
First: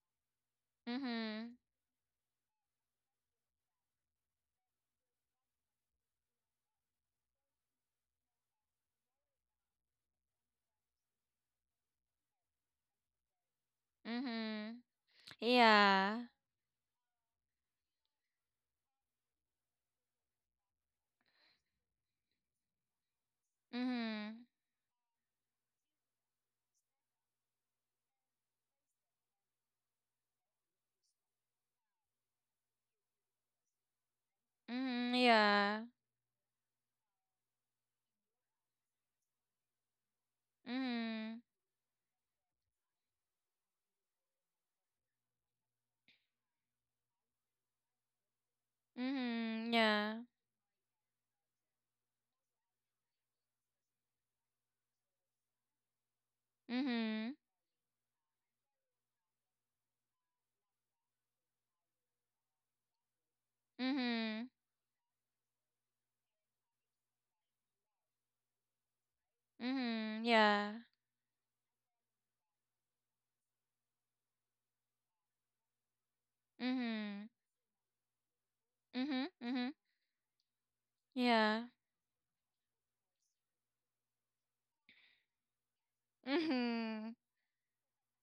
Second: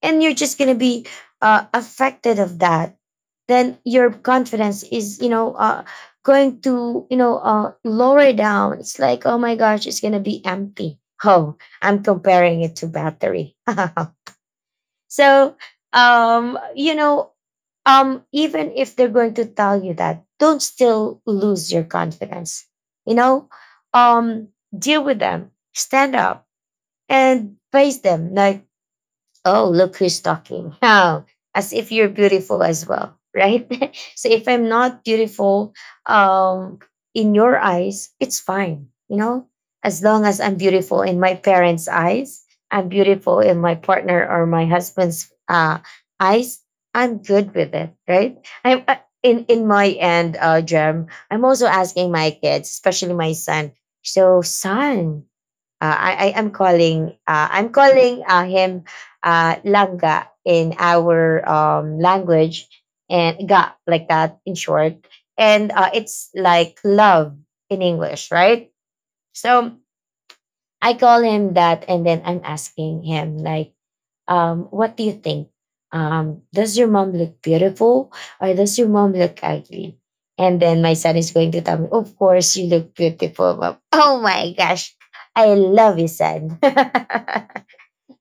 and you're just going to be Mhm. Affected of that, then your confidence is, you know, going to, you know, lower down. It's like, oh my gosh, it's going to be empty. Oh, I'm comparing it to battery. Mhm. So Yeah. You know, even if they're going to tell you that, don't still lose your confidence, you know, Mhm. um deal with them, stand up, and face them like, oh, look who's talking. How? As if you're beautiful as well, right? So if I'm not Mhm. beautiful Yeah. um, in your eyes, it's fine, you know? As long as I'm beautiful in my Mhm. parents' eyes, I'm beautiful in my partner or my husband's eyes, I'm good with it, right? I'm In Mhm. my Yeah. end, Germ. I'm also asking my kids, especially my son. So, son, I am calling. Mhm. I'm calling him Langa in our language, and ga like that Mhm. in short. And it's like love in English, right? So Mhm. Yeah. I call him that, and then I'm asking him, like, what do you think? Does your mom Mhm. look beautiful or does your mom Mhm. look Mhm. ugly? And then my son is going Yeah. to tell me, of course you look beautiful, mom. Oh my gosh. I love you, son. Mhm.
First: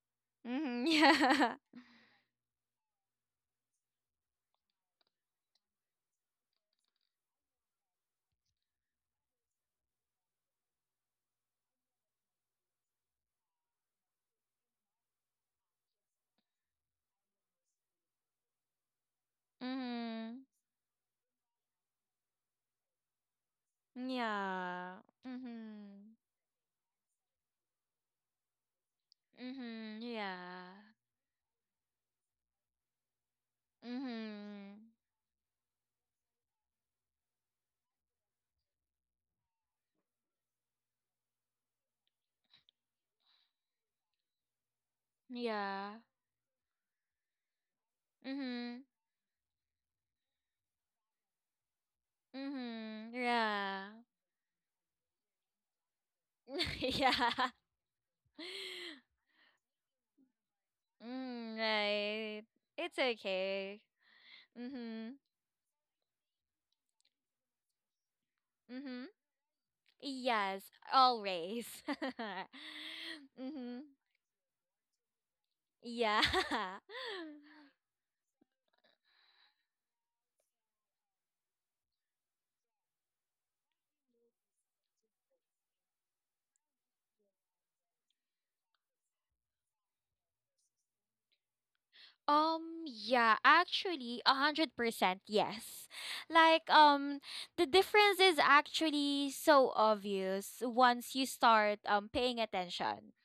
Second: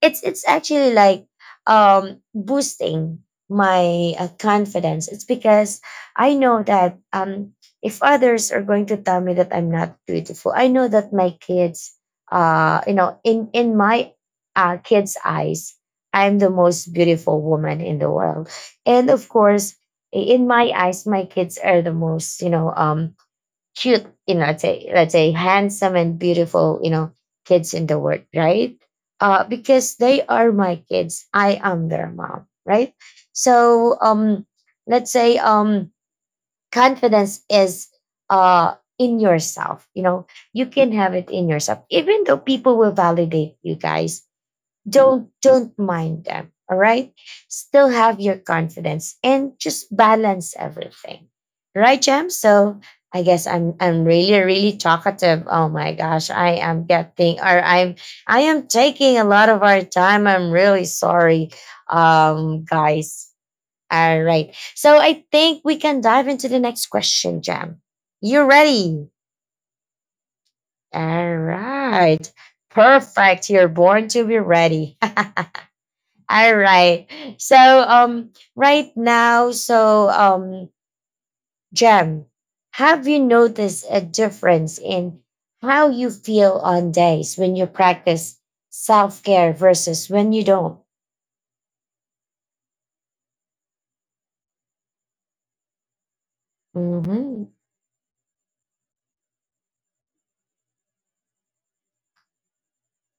It's Mhm. actually like Yeah. Boosting my confidence. It's because I know that if others are going to tell me that I'm not beautiful, I know that my kids, you know, in my kids eyes, I'm the most beautiful woman in the world. And of course Mhm. in my eyes, my kids are the most, you know, cute, you know, Yeah. let's say handsome Mhm. and beautiful, you know, kids in the world, right? Because Mhm. they are Yeah. my kids. I am their mom, right? So Mhm. let's say confidence is in yourself. You know, you can have it in yourself, even though people will validate you, guys, don't Yeah. mind them. All right, still have your Mhm. confidence and just balance everything, right, Jam? So Mhm. I guess I'm Yeah. Really really talkative. Oh my gosh, yeah. I'm I am taking a lot of our time. I'm really sorry, Mm, right. It's guys. okay. All right, so Mhm. I think we can dive into the next question, Jam. You Mhm. ready? Yes, All always. right, perfect, you're Mhm. born to be ready. Yeah. All right. So um right now, so Jem, have you noticed a difference in how you feel on days when you practice self-care versus when you don't? Yeah, actually, 100%, yes. Like, Mhm. the difference is actually so obvious once you start paying attention.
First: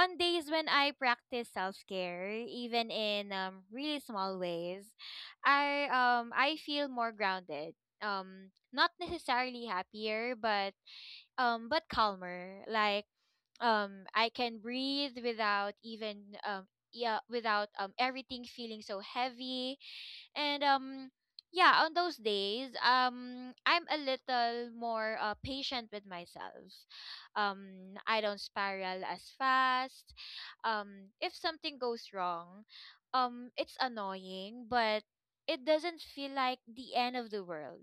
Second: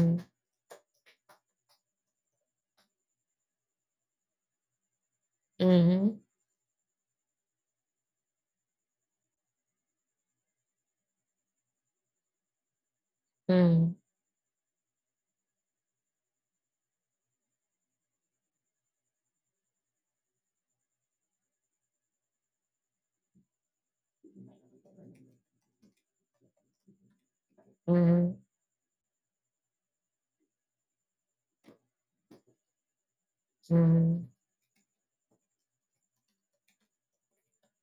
On days when I practice self-care, even in really small ways, I Mhm. um I feel more grounded. Not necessarily happier, but calmer. Like, I can breathe without even yeah, without everything feeling so heavy, and yeah, on those days, I'm a little more patient with myself. I don't Mhm. spiral as fast if something goes wrong. It's annoying, but it doesn't feel like the end of the world.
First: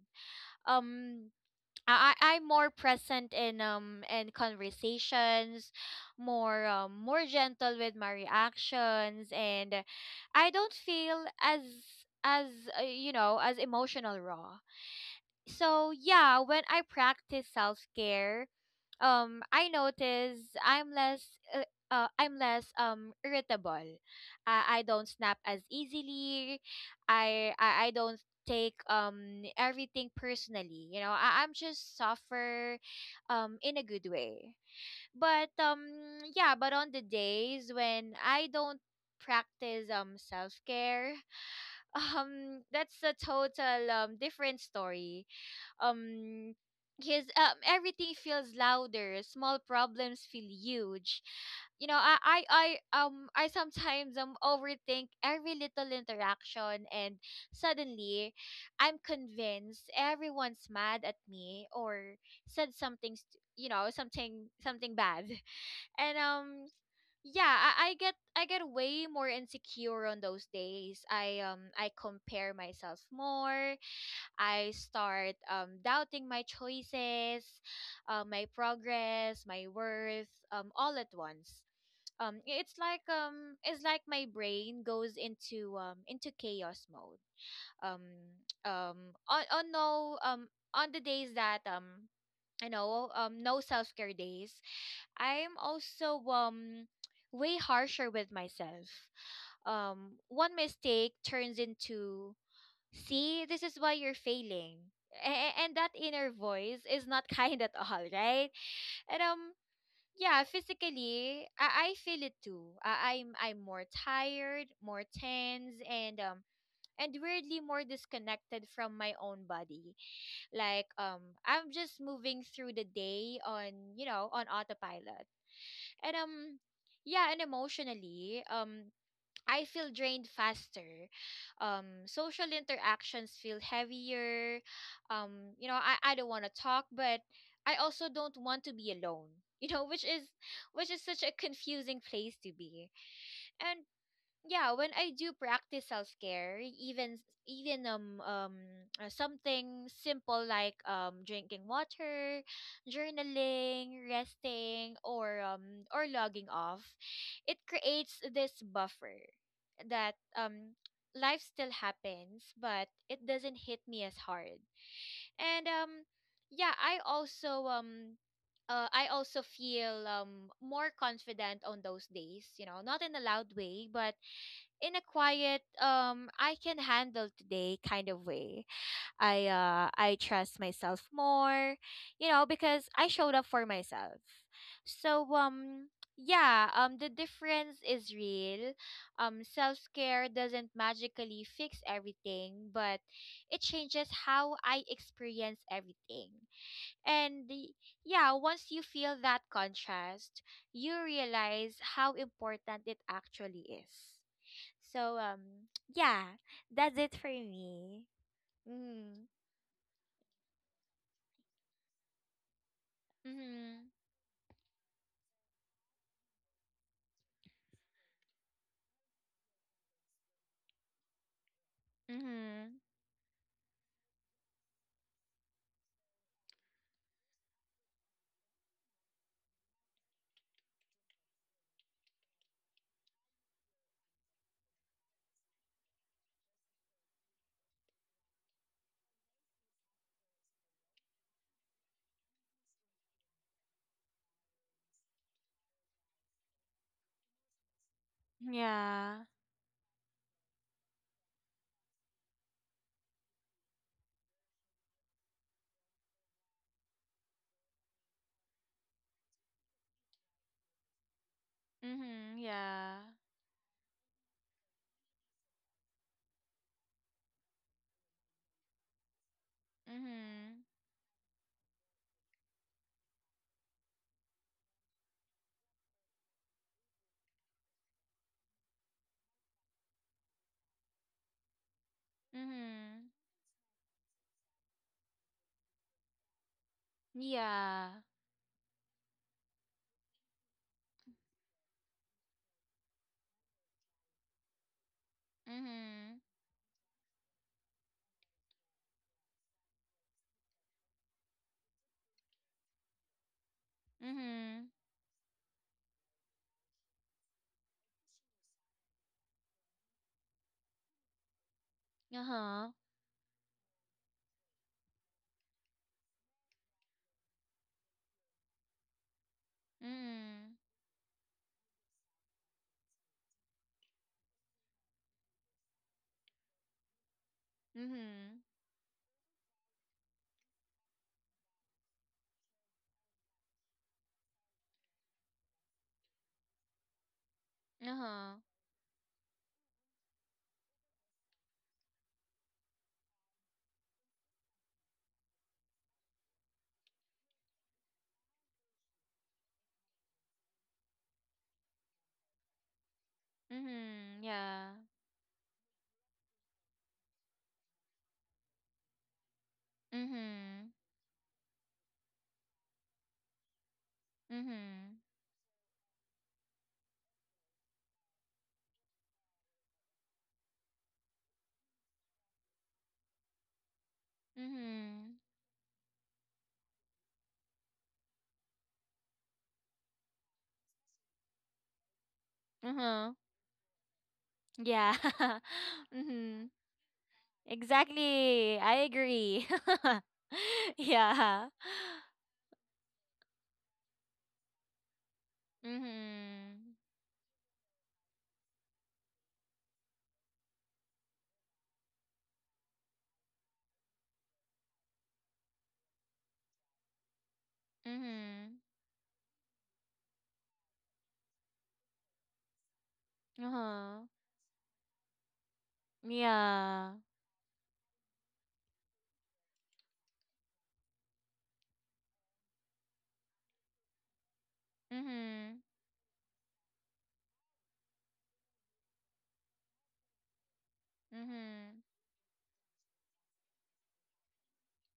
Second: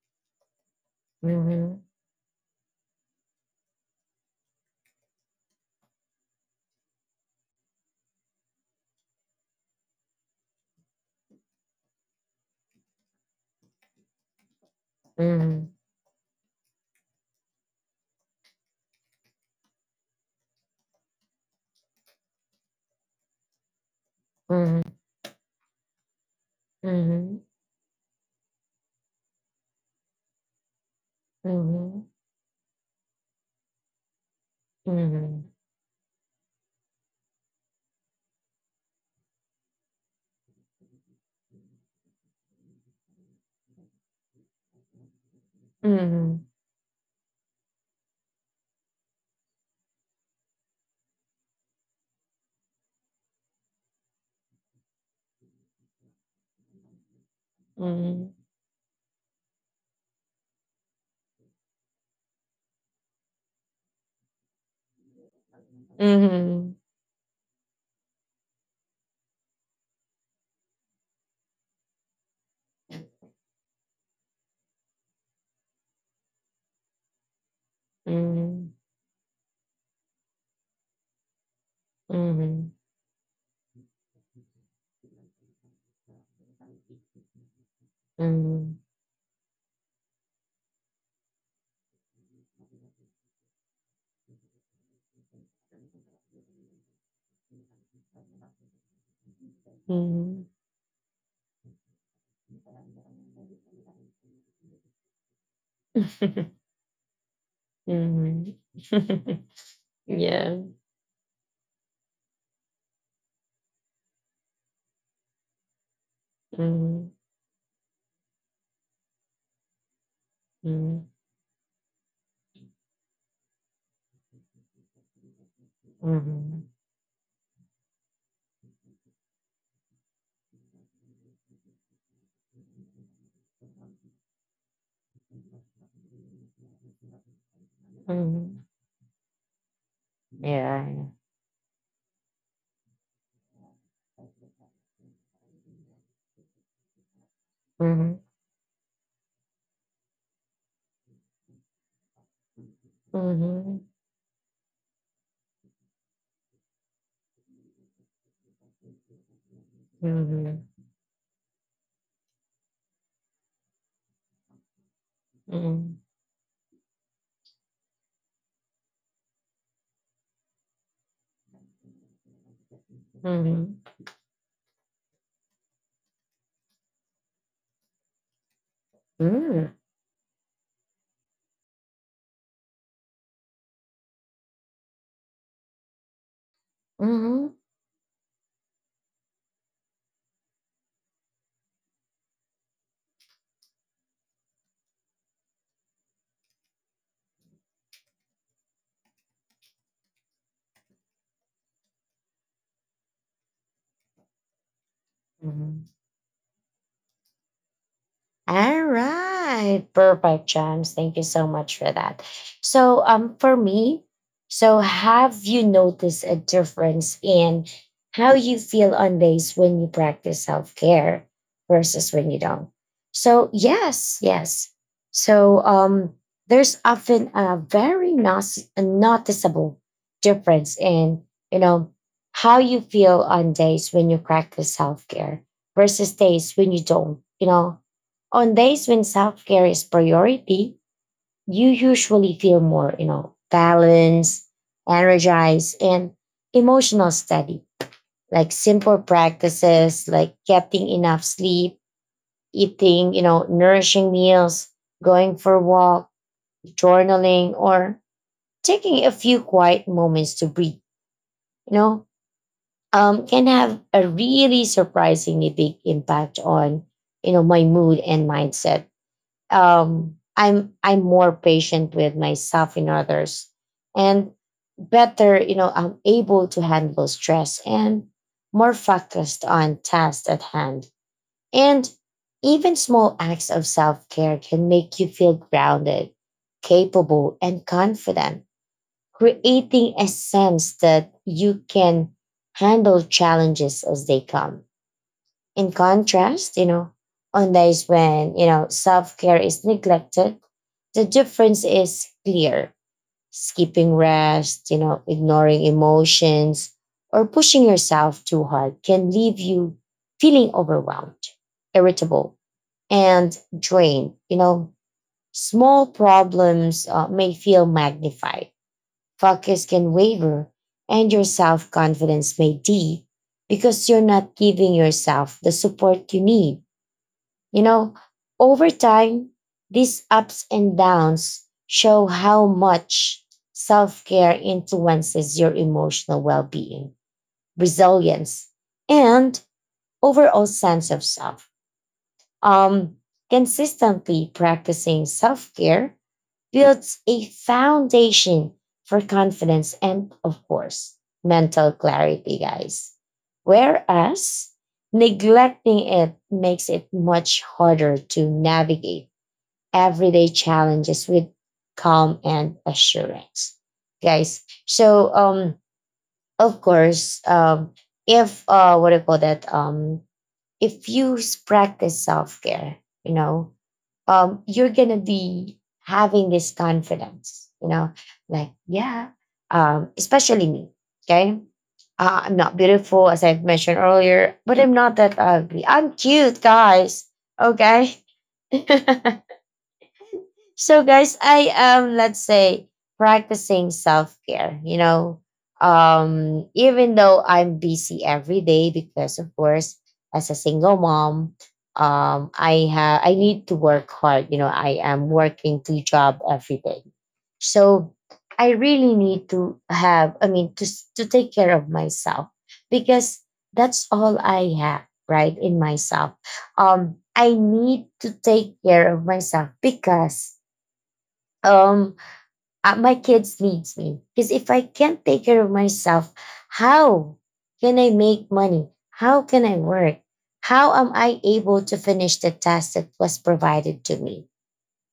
um Mhm. I'm more present in conversations, more more gentle with my reactions, and I don't feel as as as emotional raw. Mhm. So yeah, when I practice self care, I notice I'm less irritable. I Mhm. don't snap as easily. Mhm. I don't take everything personally. You know, I'm just Mhm. suffer in a good way. But Mhm. Yeah, but on the days when I don't practice self-care that's a total different story. Mhm. Um his Everything feels louder, small problems feel huge. You know, I sometimes overthink every little interaction, and Mhm. suddenly I'm convinced everyone's mad at me or said something st- you know something something bad. Mhm. And Mhm. yeah, I get way more insecure on those days. I compare myself more. I start, doubting my choices, my Mhm. progress, my worth, all at once. Mhm. It's Mhm. like, it's like my brain goes into, into chaos mode. Um, Mhm. um, on no on the days that, no self care days, I'm also, way harsher with myself. Mhm. One mistake turns into: see, this is why you're failing. A- and that inner voice is not kind at all, Mhm. right? And Yeah, Yeah. physically, I feel it too. I'm I'm more tired, more tense, and Mhm. and weirdly more disconnected from my own body. Like, Mhm. I'm just moving through the day on, on autopilot, and. Mhm. Yeah, and emotionally, I feel drained faster. Social interactions feel heavier. I don't want to talk, but I also don't Mhm. want to be alone. You know, which is Yeah. Such a confusing place to be. And yeah, when I do practice self-care, even s- even Mhm. Something simple like drinking water, Mhm. journaling, resting, or logging off, it creates this buffer that Mhm. Life still happens, but it doesn't hit me as hard. And Mhm. yeah, I also I also feel more confident on those days, you know, not in a loud Mhm. way, but in a quiet I can handle today kind of way. I Mhm. uh I trust myself more, you know, because I showed up for myself. So yeah, the Mhm. difference is real. Self-care doesn't magically fix everything, but it changes how I experience everything. And y- yeah, once you feel that contrast, you realize how important it actually is. So Mhm. yeah, that's it for me. All Mhm. right. Perfect, James. Thank you so much for that. So, for Mhm. me, so have you noticed a difference in how you feel on days when you practice self care versus when you don't? Mhm. So, yes, yes. So, there's often a noticeable difference in, you know, how you feel on days when you practice self care versus days when you don't, you know on days when self care is priority, you usually feel more, you know, balanced, energized, and emotional steady. Like simple Yeah. practices like getting enough sleep, eating, you know, nourishing meals, going for a walk, journaling, or taking a few quiet moments to breathe, you know, Mhm. Yeah. Can have a really surprisingly big impact on, you know, my mood and mindset. um, Mhm. I'm I'm more patient with myself and others, and better, you know, I'm able to handle stress and more focused on tasks at hand. And even Mhm. small acts of self care can make you feel grounded, capable, and Yeah. confident, creating a sense that you can handle challenges as they come. In Mhm. contrast, you know, on days when, you know, self care is neglected, the difference is clear. Skipping Mhm. rest, you know, ignoring emotions, or pushing yourself too hard can leave you feeling overwhelmed, irritable, Uh-huh. and drained. You know, small problems may feel magnified, focus can waver, Mhm. and your self confidence may deep because you're not giving yourself the support you need you know, Mhm. over time, these ups and downs show how much self care influences your emotional well being, Uh-huh. resilience, and overall sense of self. Um, Consistently practicing self care builds a foundation for confidence and, of course, mental clarity, guys. Mhm. Whereas Yeah. neglecting it makes it much harder to navigate everyday Mhm. challenges with calm and assurance, guys. Mhm. So, of course, if what do you call that? If you practice self care, you know, you're gonna Mhm. be having this confidence, you know, like yeah, especially me. Okay, I'm not Uh-huh. beautiful as I've mentioned earlier, but I'm Yeah. not that ugly. I'm cute, Mhm. guys. Okay. Exactly. I agree. So, guys, yeah. I am, let's say, practicing self care, you know, Mhm. even though I'm busy every day because, of course, as a single mom, I need to work hard. You know, I am working two job every day, so I Mhm. really need to have. I mean, to take care of myself because that's Uh-huh. all I have, right, in myself. Yeah. I need to take care of myself because um my kids needs me because if I can't take care of Mhm. myself, how can I make money? How can I work? How am I able to Mhm. finish the task that was provided to me,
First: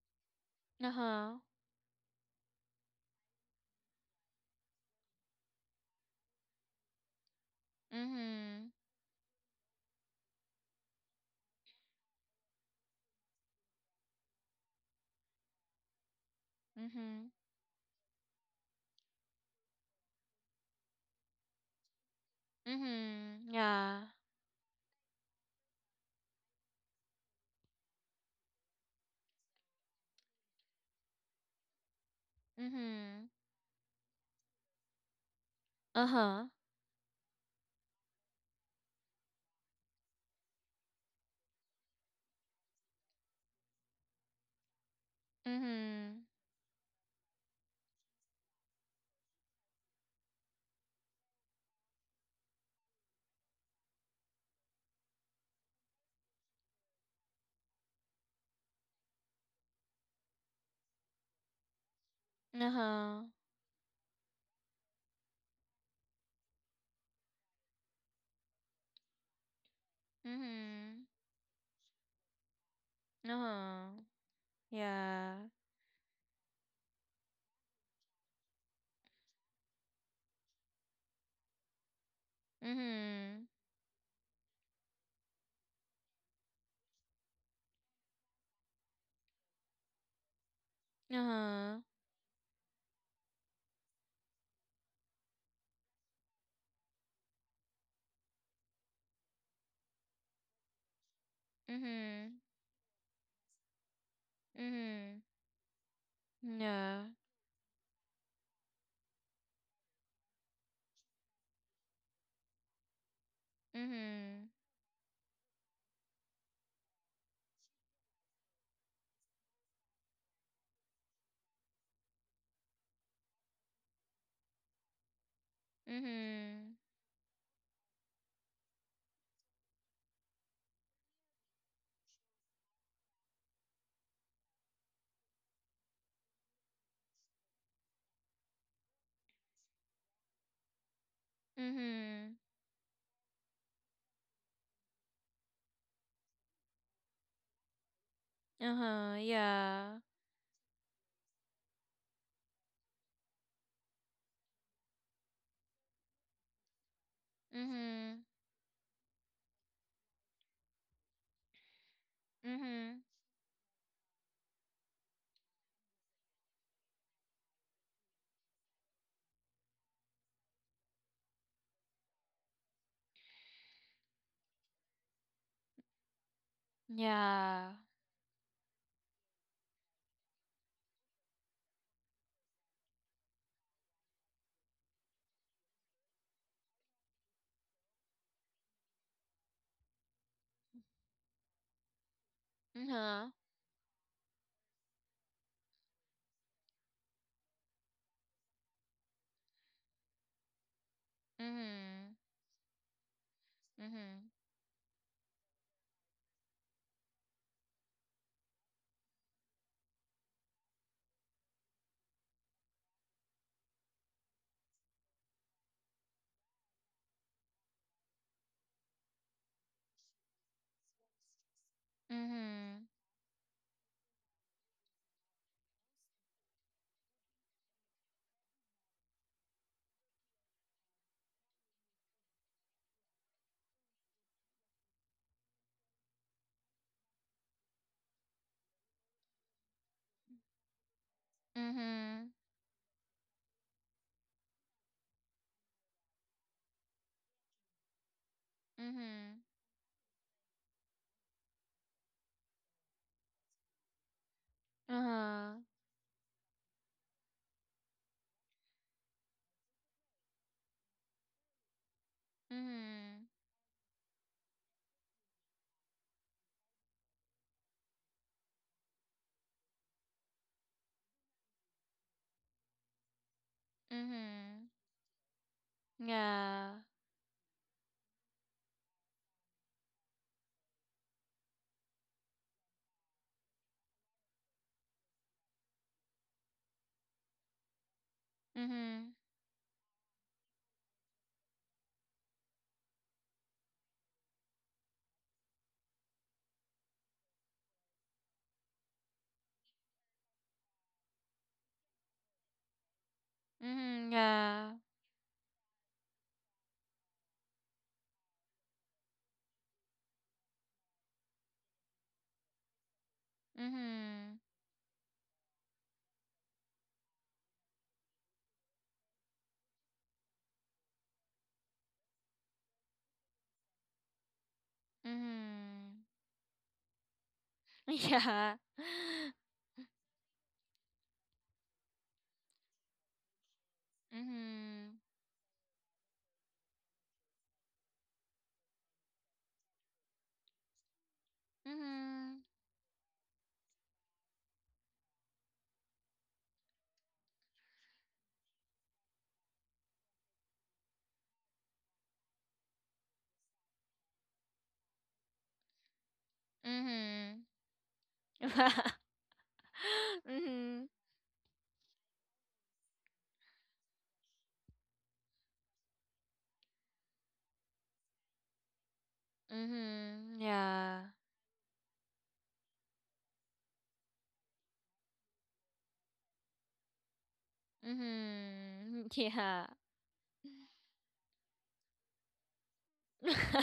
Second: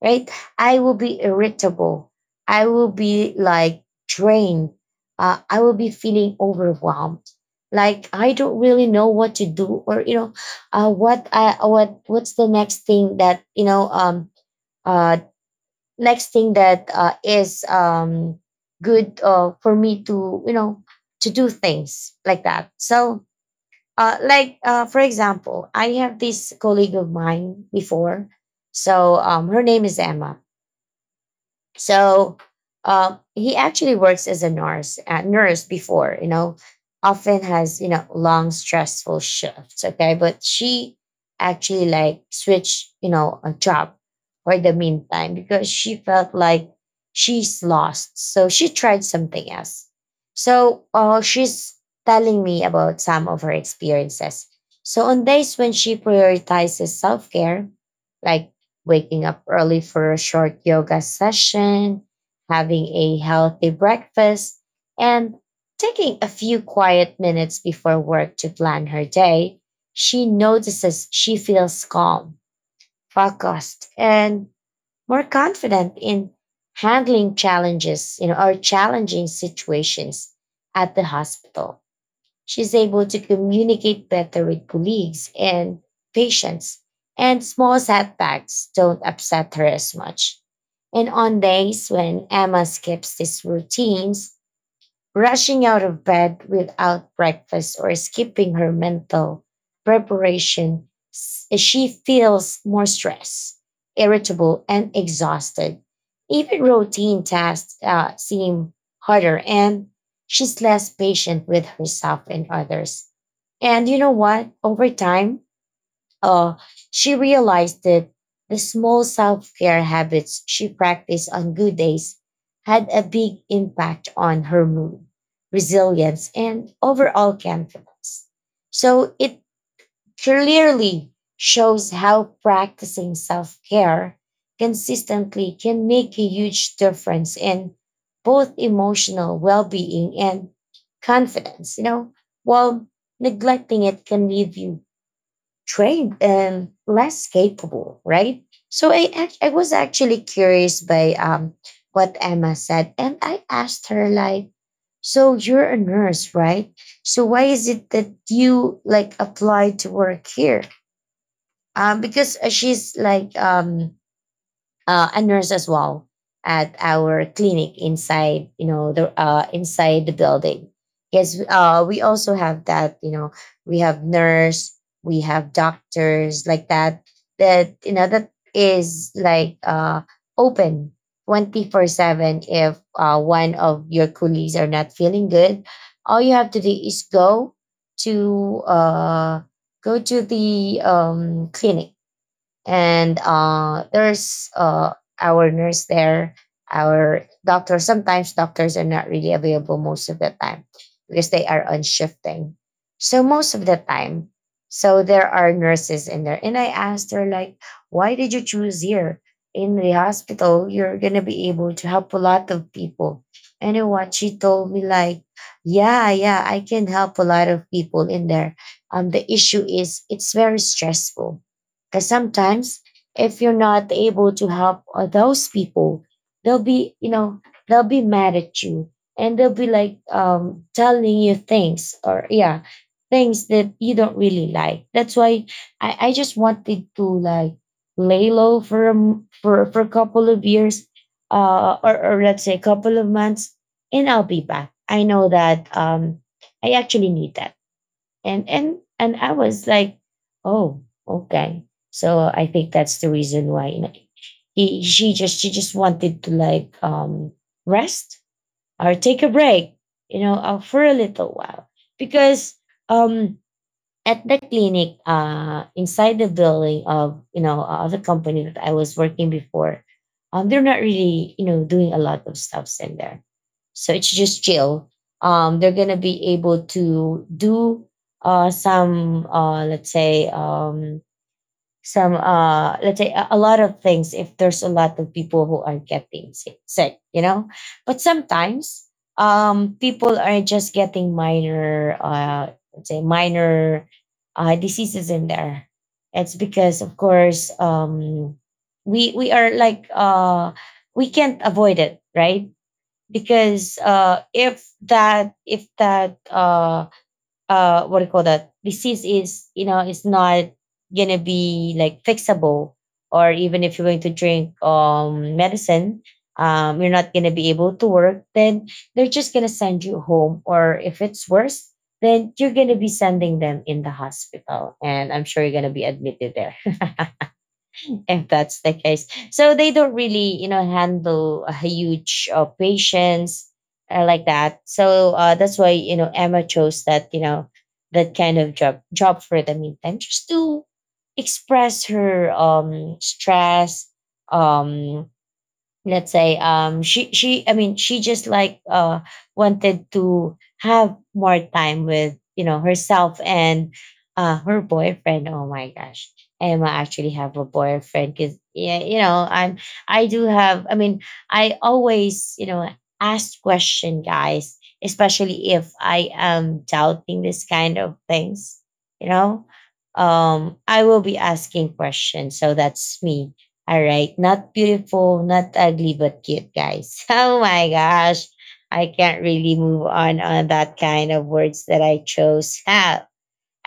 right? I will be Uh-huh. irritable, I will be like drained, I will be feeling overwhelmed. Like I don't Mhm. really know what to do or you know what I what what's the next thing that you know uh, next thing that uh, Mhm. is um, good for me to you know to do things like that. So Mhm. Yeah. For example, I have this colleague of mine before, so her name is Emma. So Mhm. he actually works as a nurse, nurse before, you Uh-huh. know, often has, you know, long, stressful shifts. Okay. But she actually like switched, you know, a job for the meantime because she Mhm. felt like she's lost. So she tried something else. So she's telling me about some of her experiences. So on days when she prioritizes self care, like waking up early for a short yoga session, having a Uh-huh. healthy breakfast, and taking a few quiet minutes before work to plan her day, she Mhm. notices she feels calm, Uh-huh. focused, and more Yeah. confident in handling challenges, you know, or challenging situations at the hospital. She's able to Mhm. communicate better with colleagues and patients, and small setbacks don't upset her as much. And on Uh-huh. days when Emma skips these routines, rushing out of bed without breakfast or skipping her mental preparation, she Mhm. feels more stressed, irritable, and Mhm. exhausted. Even Yeah. routine tasks seem harder, and she's less patient with herself and others. And you know Mhm. what? Over time, uh, she realized that the small self care habits she practiced on good days had a big impact on her mood, resilience, and Mhm. overall confidence. So it clearly shows how practicing self care consistently can make a huge difference in both emotional well being and confidence. You know, Mhm. while neglecting it can leave you trained and less capable, right? So I Uh-huh. act- I was Yeah. actually curious by what Emma said, and I asked her like, "So you're a nurse, right? So why is it that Mhm. you like applied to work here?" Because she's Mhm. like a nurse as well at our clinic inside you know the inside the building. Yes, we also have that you know, we have nurse, we have doctors like that, Yeah. that you know that is like open 24/7. If one of your colleagues are not feeling good, all you have to do is go to go to the clinic and Mhm. There's our nurse there, our doctor. Sometimes doctors are not really available most of the time because they are on Mhm. shifting. So most of the time, Mhm. so there are nurses in there, and I asked her like, "Why did you choose here in the hospital? You're gonna be able to help a lot of people." And you know what she told me like, "Yeah, yeah, I can help a lot of people in there. The issue is it's very stressful." Because sometimes, Mhm. if you're not able to help those people, they'll be, you know, they'll be mad at you and they'll be like telling you things or, yeah, things that you don't really like. That's why I just wanted to like lay low for for a couple of years or Mhm. let's say a couple of months and I'll be back. I know that I actually need that, and I Mhm. was like, oh, okay. So I think that's the reason why you know, he she just, she Uh-huh. just wanted to like rest or take a break, you know, for a little while because Mhm. um at the clinic inside the building of you know the company that I was working before. They're not really you know doing a lot of stuffs in there, so it's just Mhm. chill. They're gonna be able Yeah. to do some let's say some let's say a lot of things if there's a lot of people who are getting sick, sick you know. But sometimes Mhm. People are just getting minor let's say minor diseases in there. It's because of course we are like we can't avoid it right. Because Mhm. Yeah. If that what do you call that disease is, you know, it's not gonna be like fixable, or even if you're going to Mhm. drink medicine, you're not gonna be able to work. Then they're just gonna send you home, or if it's worse, then you're gonna be sending them in the hospital and I'm sure you're gonna be Mhm. admitted there if Yeah. that's the case. So they don't really, you know, handle a huge patients like that. Mhm. So that's why you know Emma chose that, you know, that kind of job for the meantime, just to express her Mhm. Stress. Um let's say She, I mean, she just like wanted to have more time with you know herself and her boyfriend. Oh my gosh, Emma actually have a Mhm. boyfriend because yeah you know I do have. I Mhm. mean, I always you know ask question guys, especially if I am doubting this kind of things, you know, Mhm. I will Yeah. be asking questions. So that's me, all right. Not beautiful, not ugly, but cute, guys. Oh my gosh. I Mhm. can't really Yeah. move on that kind of words that I chose. Ah,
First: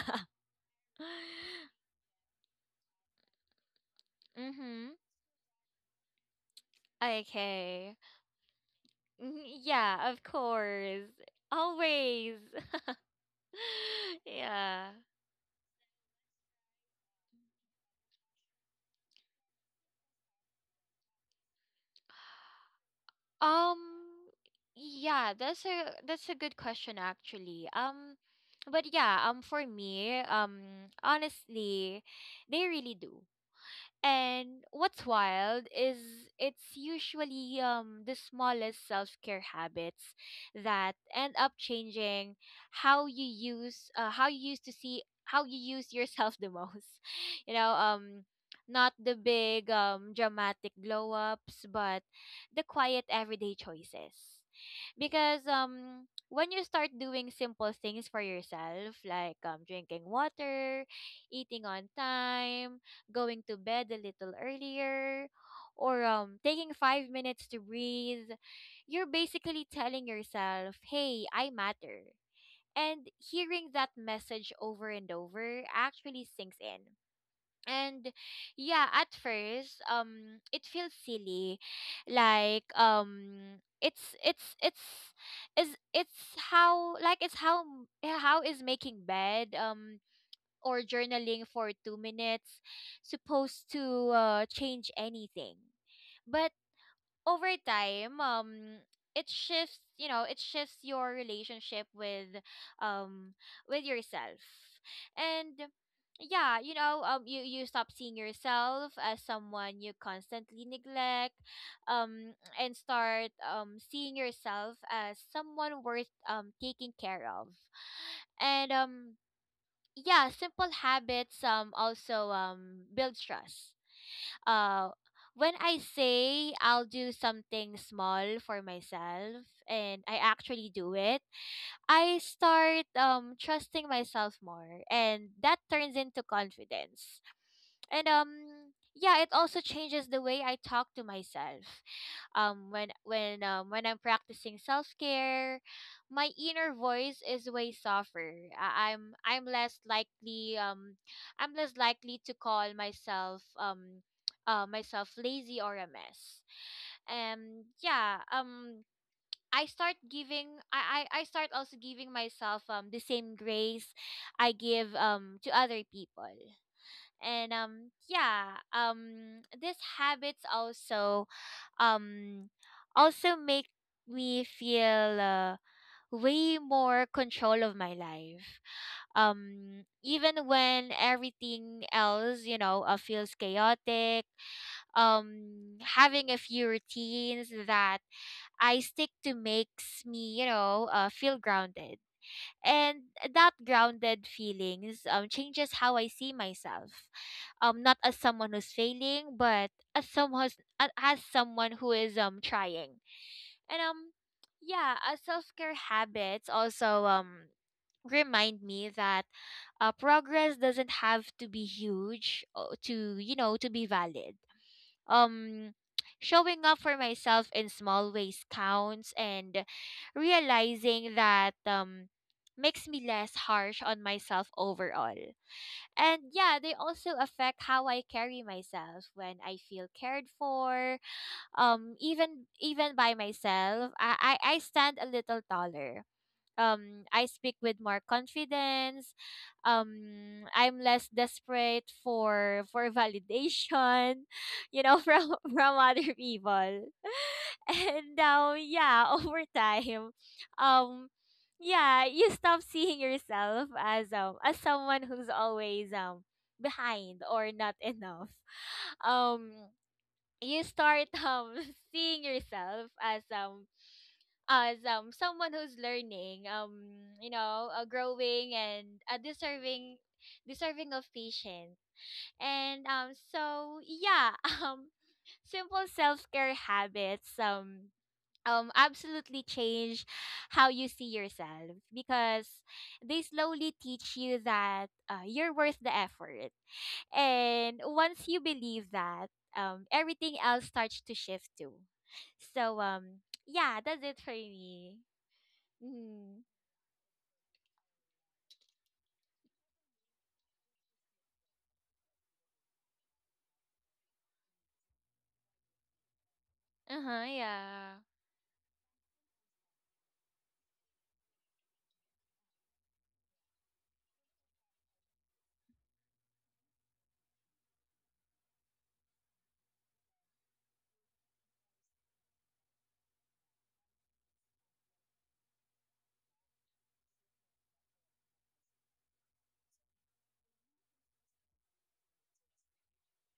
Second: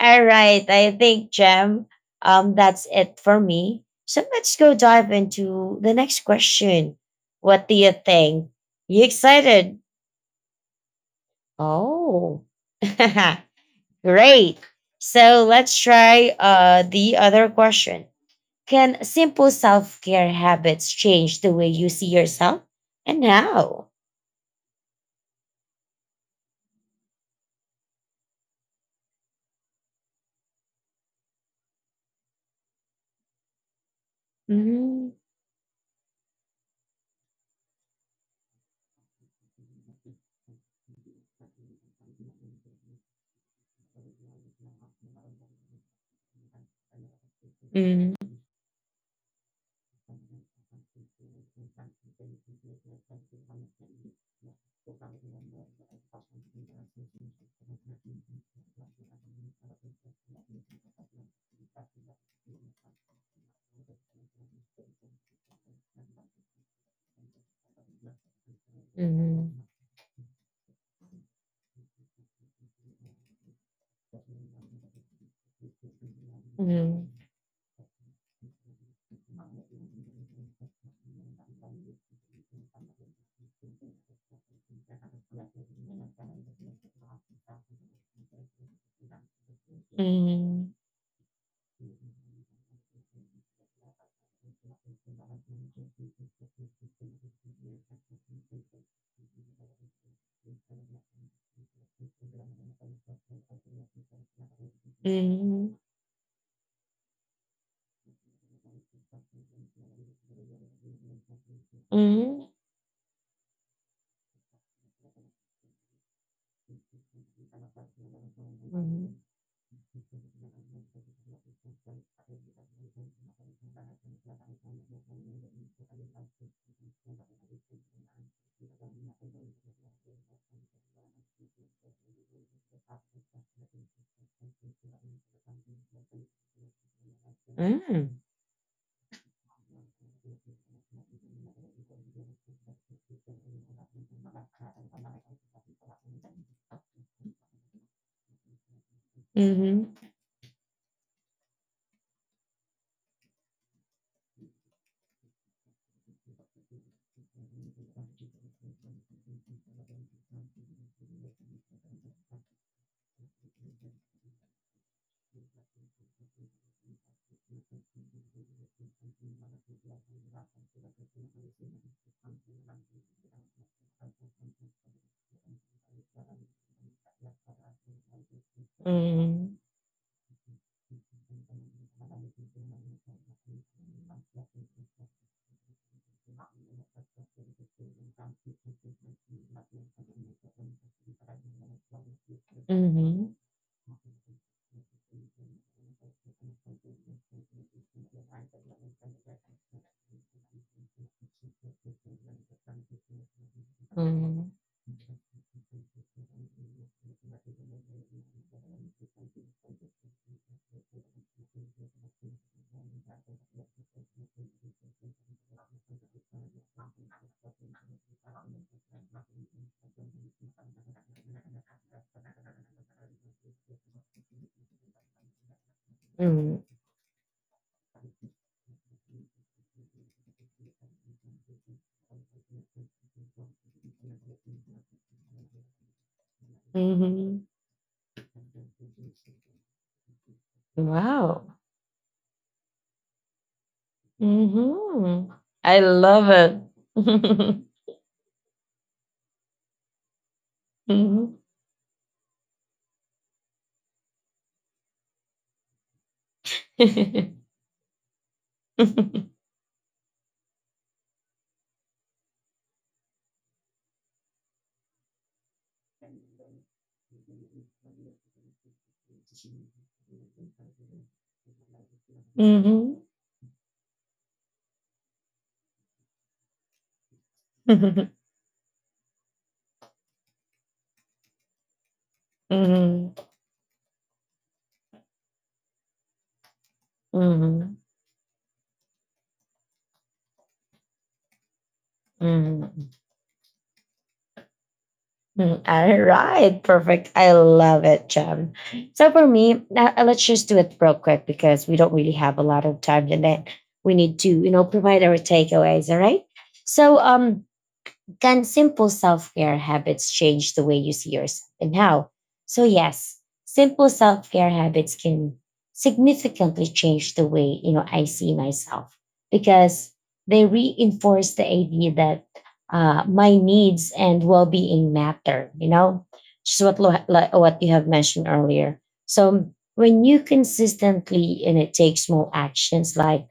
all right. I think, Jem, that's it for me. So let's go Mhm. dive into the next question. What do you Okay. think? You Mhm, excited? yeah, of course. Always. Oh, great. Yeah. So let's try the other question. Can simple self care habits change the way you see yourself and Um how? yeah, that's a good question actually. But yeah, for me, honestly, they really do. And what's Mhm, wild is it's usually the smallest self-care habits that end up changing how you use how you used to see how you use yourself the most. You know, mhm, not the big dramatic glow ups, but the quiet everyday choices. Because when you start doing simple things for yourself, like drinking water, eating on time, going to bed a little earlier, or taking 5 minutes to breathe, you're mhm, basically telling yourself, hey, I matter. And hearing that message over and over actually sinks in. mhm, And yeah, at first, it feels silly, like, it's is it's how like it's yeah, how is making bed mhm, or journaling for 2 minutes supposed to change anything? But over time, it shifts, you know, it shifts your relationship um with yourself. And mhm, yeah, you know, you you stop seeing yourself as someone you constantly neglect, um mhm, and start seeing yourself as someone worth taking care of. And yeah, simple habits also build trust. uh when I say I'll do something small for myself and I actually do it, I start trusting myself more, and that turns into confidence. and mhm, um yeah, it also changes the way I talk to myself. When I'm practicing self-care, my inner voice is way softer. I'm mhm, less mhm, likely I'm less likely to call myself myself lazy or a mess. And yeah, I start also giving myself the same grace I give to other people. And yeah, these habits also um also make me feel way more control of my life, mhm, even when everything else, you know, feels chaotic. Having a few routines that I stick to makes me, you know, feel grounded. And that grounded feelings, changes how I see myself, not as someone who's failing, but as someone who's, as someone who is trying. And mhm, yeah, self-care habits also remind me that, progress doesn't have to be huge to, you know, to be valid. um Showing up for myself in small ways counts, and realizing that makes me less harsh on myself overall. And mhm, yeah, mhm, they also affect how I carry myself when I feel cared for. Even even by myself, I stand a little taller, I mhm. speak with more confidence. I'm less Wow. desperate for validation, you know, from Mhm. from I other love it. people. And now yeah, over time, um Mhm. yeah, you stop seeing yourself as someone who's always behind or not enough. Um you start seeing yourself as someone who's learning, you know, growing, and uh, deserving deserving of patience. and Mhm. um so yeah, um simple self-care habits, absolutely change how you see yourself, because they Mhm. slowly teach you that you're worth the effort. And Mhm. once you believe that, everything else starts to shift too. So Mhm. Yeah, that's it for me. Mm, all Mm-hmm. right, perfect. I love it, Jem. So for me, now, let's just do it real quick because we don't really have a lot of time, and then we need to, you know, provide our takeaways. All right. So Uh-huh, yeah. can simple self care habits change the way you see yourself and how? So, yes, simple self care habits can significantly change the way you know I see myself because they reinforce the idea that my needs and well being matter. You know, just like what you have mentioned earlier. So when you consistently and it takes small actions like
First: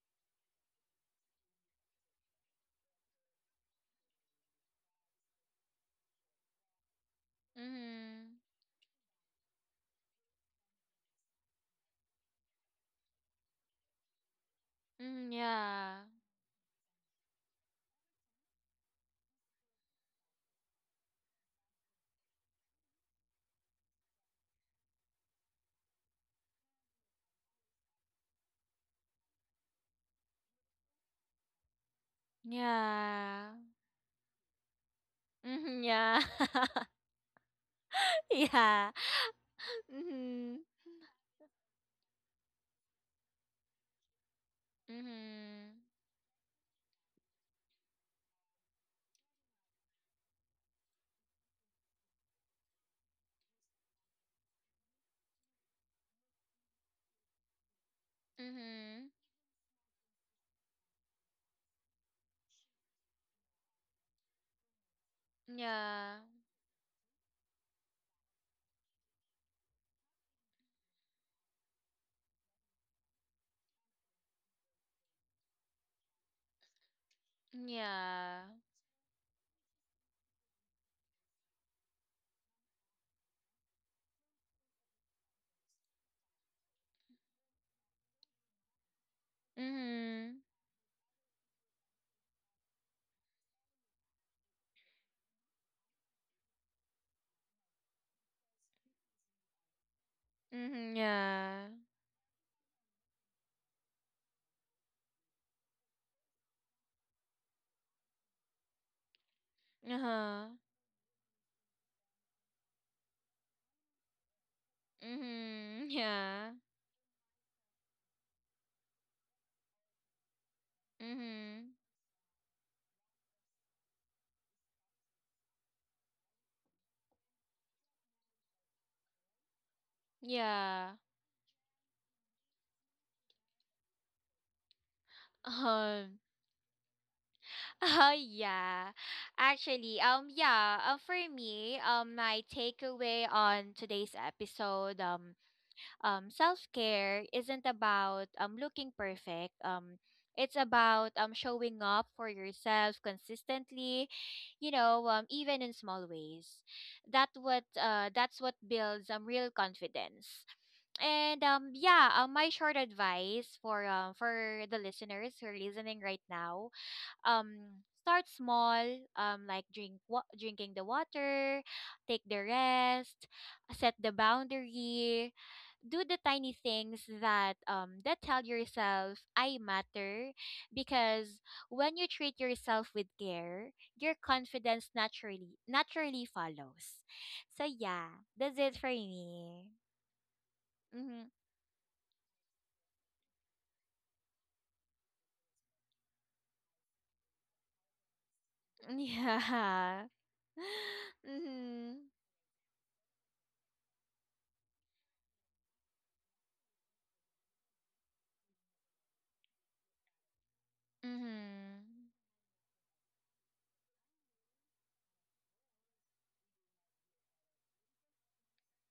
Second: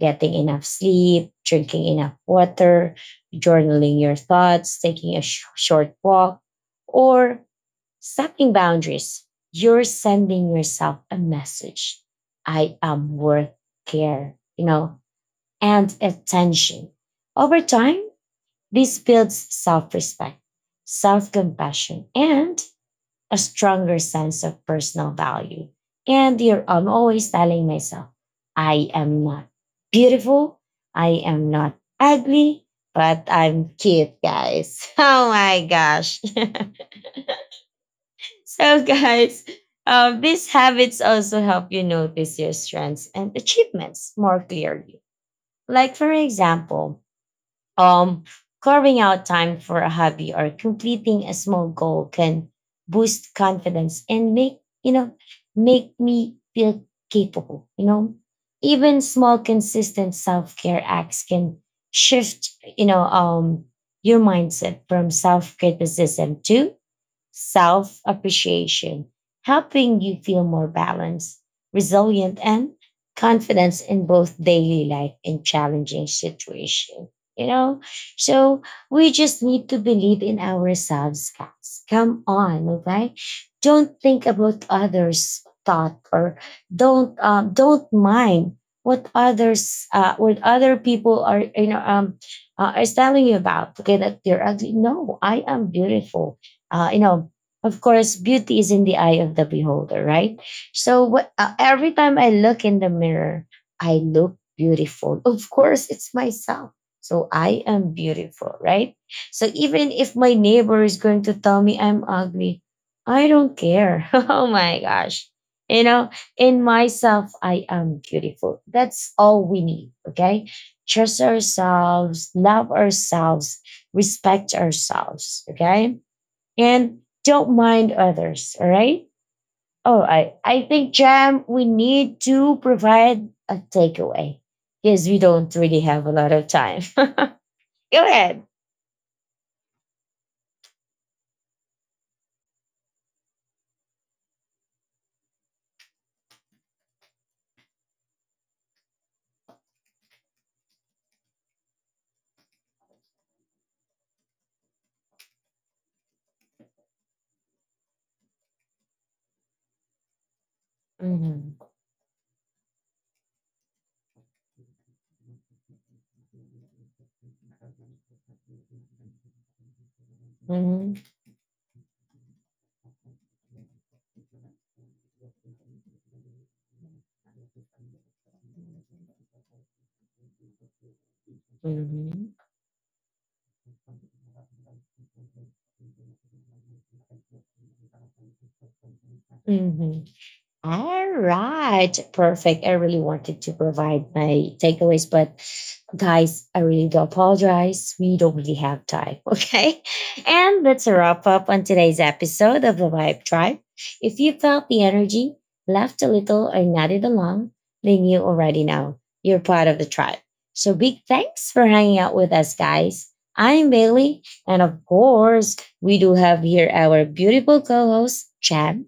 getting enough sleep, drinking enough water, journaling your thoughts, taking a short walk, or Mm-hmm. setting boundaries. You're sending yourself a message I am worth care, you know, Mm, and yeah. attention. Over time, this builds self respect, self compassion, and a stronger sense of personal value. And you are I'm always telling myself, I am not beautiful. I am not ugly, but Yeah. I'm cute, guys. Oh my Mm-hmm, gosh. yeah. So, Yeah. guys, these Mm-hmm. habits also help you notice your strengths and achievements more clearly. Mm-hmm. Like, for example, um, carving out time for a hobby or completing a small goal can boost confidence and make, you know, make me feel capable, you know. Even Mm-hmm. small consistent self-care acts can shift, you know, your mindset from Yeah. self-criticism to self appreciation, helping you feel more balanced, resilient, and confidence in both daily life and challenging situations. You know, Yeah. so we just need to believe in ourselves, guys. Come on, okay? Don't think about others' thought or don't mind what others Mm-hmm. what other people are you know is telling you about. Okay, that you're ugly. No, I am beautiful you know, of course beauty is in the eye of the beholder, right? Mm-hmm. So what, Yeah. every time I look in the mirror I look beautiful, of course it's myself, so I am beautiful, right? So even if my Uh-huh. neighbor is going to tell me I'm ugly, I don't care. Oh my gosh, you Mm-hmm. know, Yeah. in myself I am beautiful, that's all we need, okay? Trust Mm-hmm. ourselves, love ourselves, respect ourselves, okay? And don't mind others. All right. All right. I Yeah. think, Jam, we need to provide a takeaway because we don't really Uh-huh. have a lot of time. Go Oh ahead. yeah. Actually, yeah, for me, my takeaway on today's episode, self-care isn't about looking perfect. It's about showing up for yourself consistently, you know, even in small ways. That's what builds real confidence. And Mhm, um yeah, my short advice for the listeners who are listening right now, start small, like drinking the mhm, water, take the rest, set the boundary, do the tiny things that that tell yourself I matter. Because when you mhm, treat yourself with care, your confidence naturally follows. So yeah, that's it for me. mhm. All Mm-hmm. right, perfect. I really wanted to provide my takeaways, but guys, I really do apologize. We don't really have time. Okay. Yeah. And that's a wrap up on Mm-hmm. today's episode of the Vibe Tribe. If you felt the energy, laughed a little, or nodded along, then you already know you're part of the tribe. So big thanks for hanging Mm-hmm. out with us, guys. I'm Bailey. And of course, we do have here our beautiful co host, Chad.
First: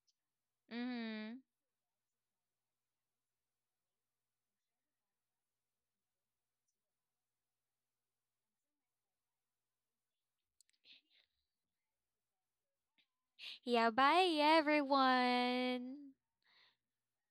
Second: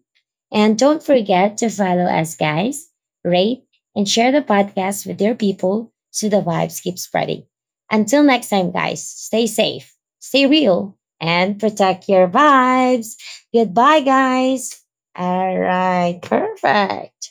And don't Mm-hmm. forget to follow us, guys, rate, and share the podcast with your people so the vibes keep spreading. Until next time, guys, stay safe, stay real, and protect your vibes. Yeah, Goodbye, bye guys. All everyone. right, perfect.